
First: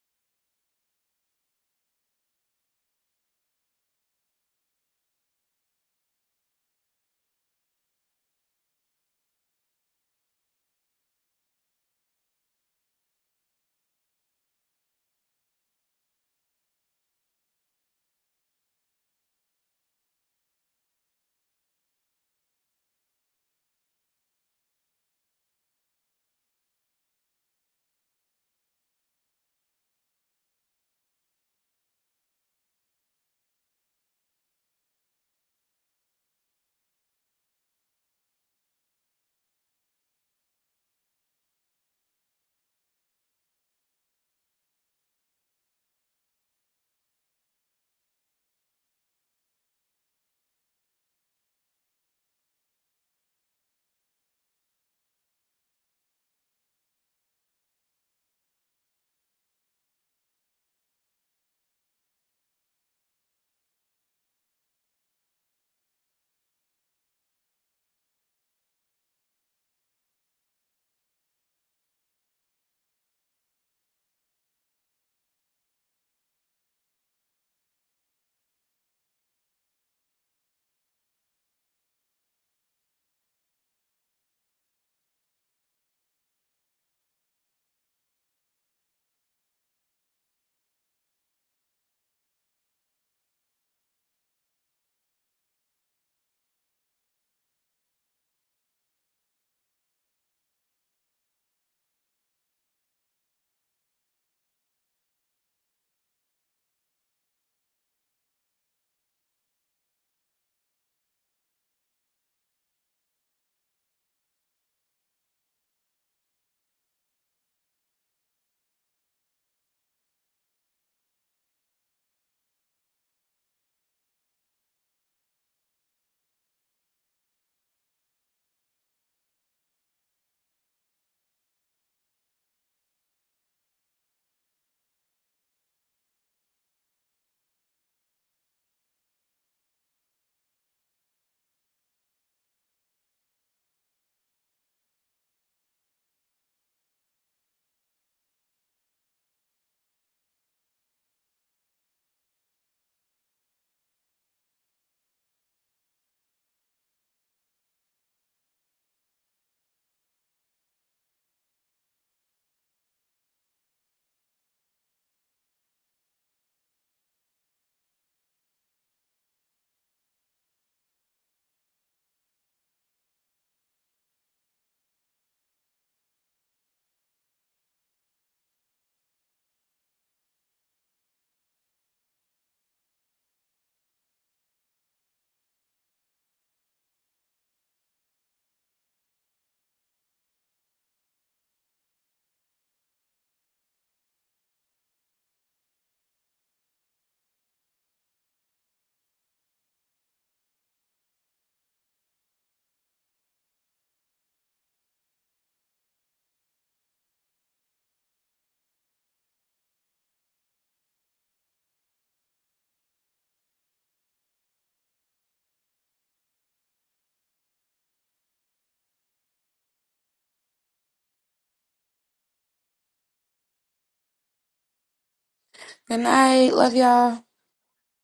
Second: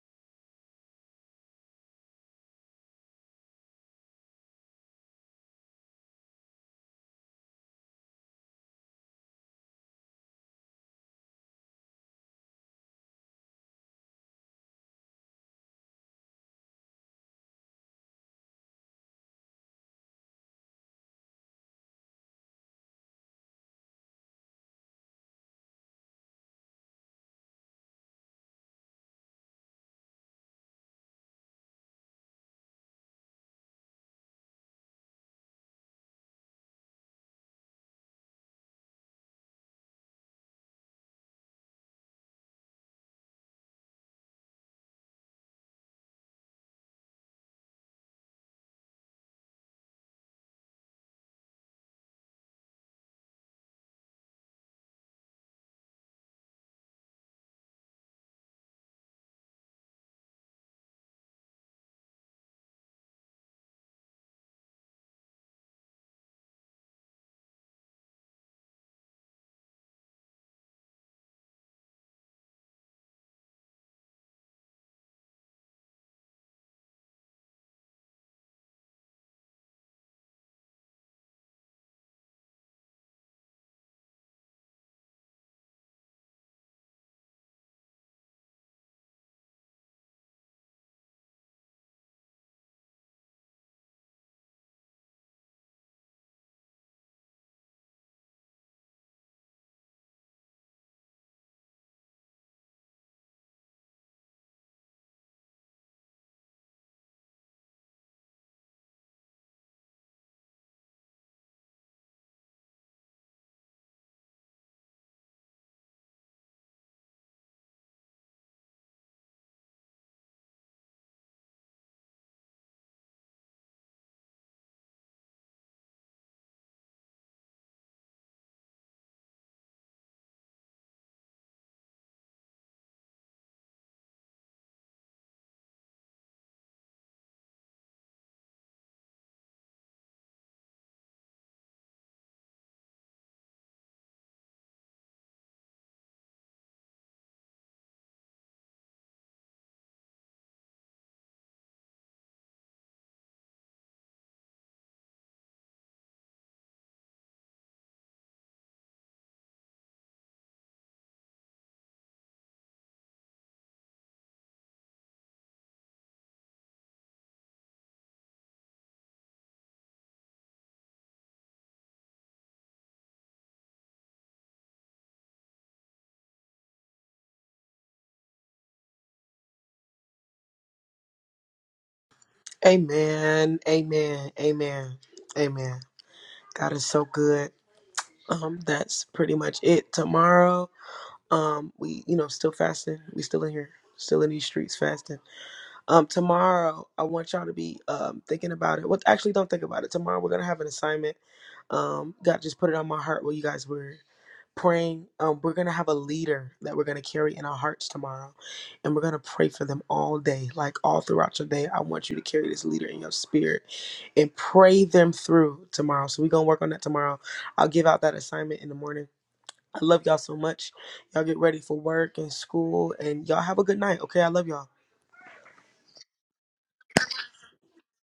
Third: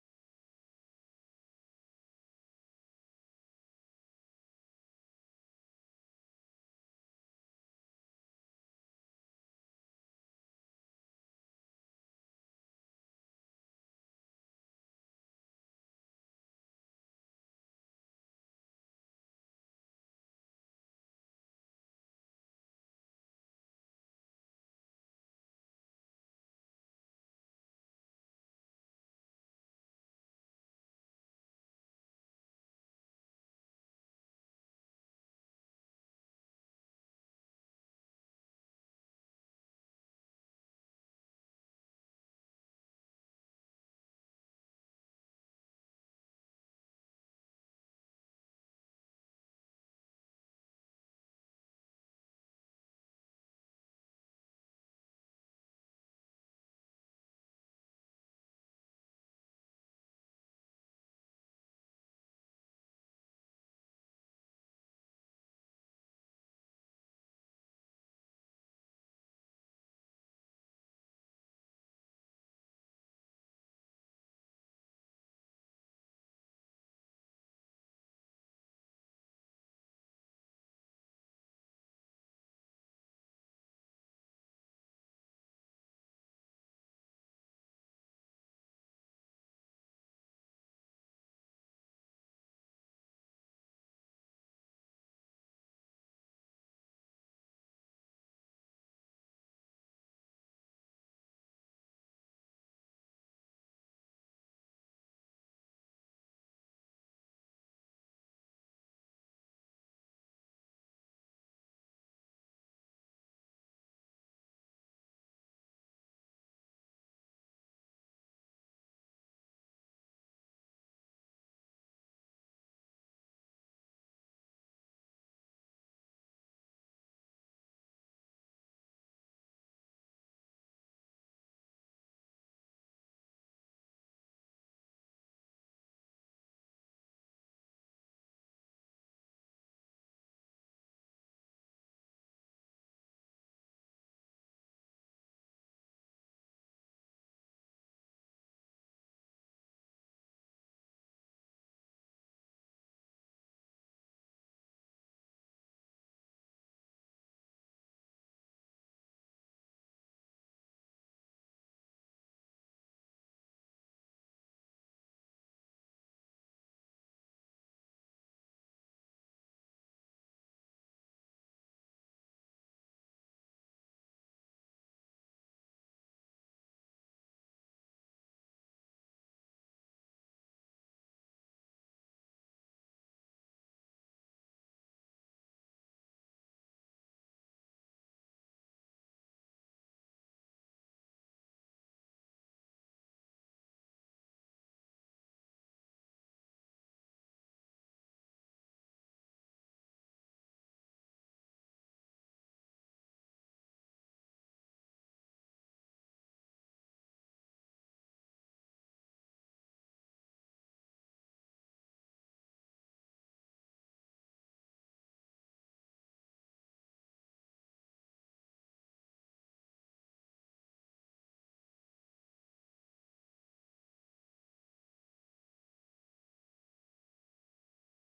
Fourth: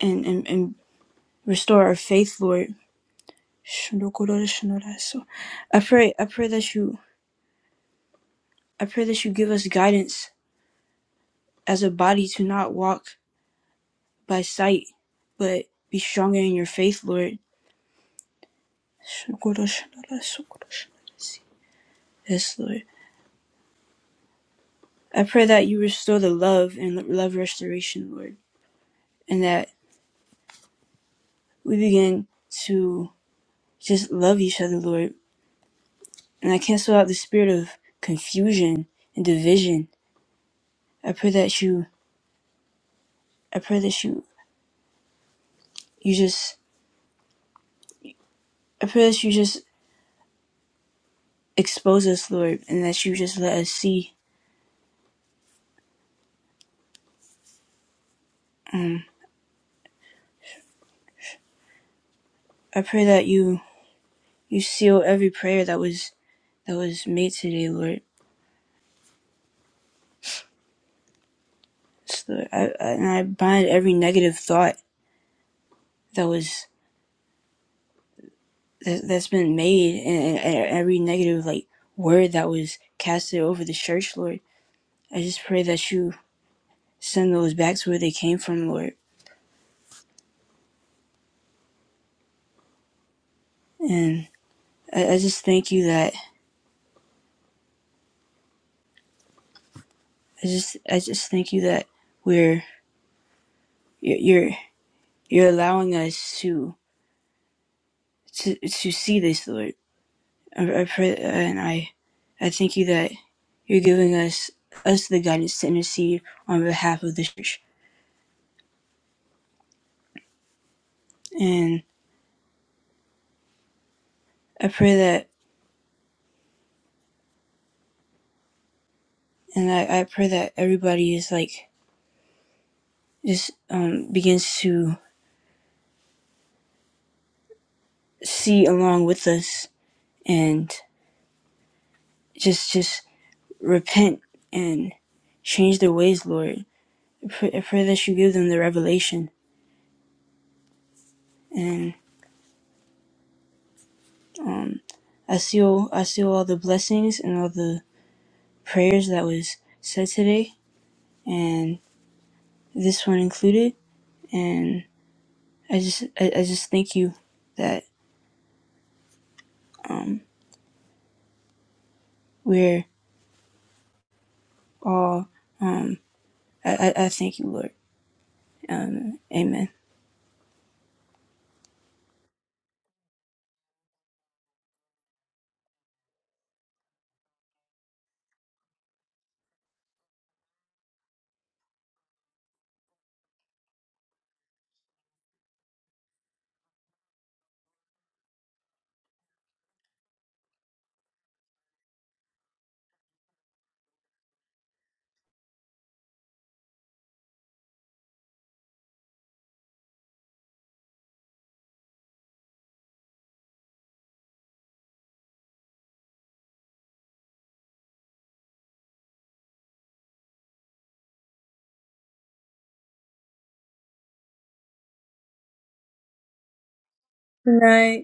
[SPEAKER 2] and, and, and restore our faith, Lord. Shandokoroshinoraso. I pray, I pray that you, I pray that you give us guidance as a body to not walk by sight, but be stronger in your faith, Lord. Shandokoroshinoraso, Yes, Lord. I pray that you restore the love and love restoration, Lord, and that we begin to just love each other, Lord. And I cancel out the spirit of confusion and division. I pray that you, I pray that you, you just, I pray that you just expose us, Lord, and that you just let us see. I pray that you you seal every prayer that was that was made today, Lord. It's the- I, I, and I bind every negative thought that was that, that's been made, and, and every negative like word that was casted over the church, Lord. I just pray that you send those back to where they came from, Lord. And I, I just thank you that I just I just thank you that we are you're you're allowing us to to to see this, Lord I, I pray and I, I thank you that you're giving us us the guidance to intercede on behalf of the church. And I pray that, and I, I pray that everybody is like just um begins to see along with us and just just repent and change their ways, Lord. I pray, I pray that you give them the revelation. And I seal I seal all the blessings and all the prayers that was said today. and. this one included. And I just I, I just thank you that um, we're all um, I, I I thank you, Lord. Um, amen.
[SPEAKER 1] Amen. Amen. Amen. Amen. God is so good. Um, that's pretty much it. Tomorrow, um, we you know still fasting. We still in here, still in these streets fasting. Um, tomorrow I want y'all to be um thinking about it. Well, actually, don't think about it. Tomorrow we're gonna have an assignment. Um, God just put it on my heart. Well, you guys were praying. Um, we're going to have a leader that we're going to carry in our hearts tomorrow. And we're going to pray for them all day, like all throughout your day. I want you to carry this leader in your spirit and pray them through tomorrow. So we're going to work on that tomorrow. I'll give out that assignment in the morning. I love y'all so much. Y'all get ready for work and school, and y'all have a good night. Okay, I love y'all.
[SPEAKER 4] Good night. Love y'all.
[SPEAKER 2] Right.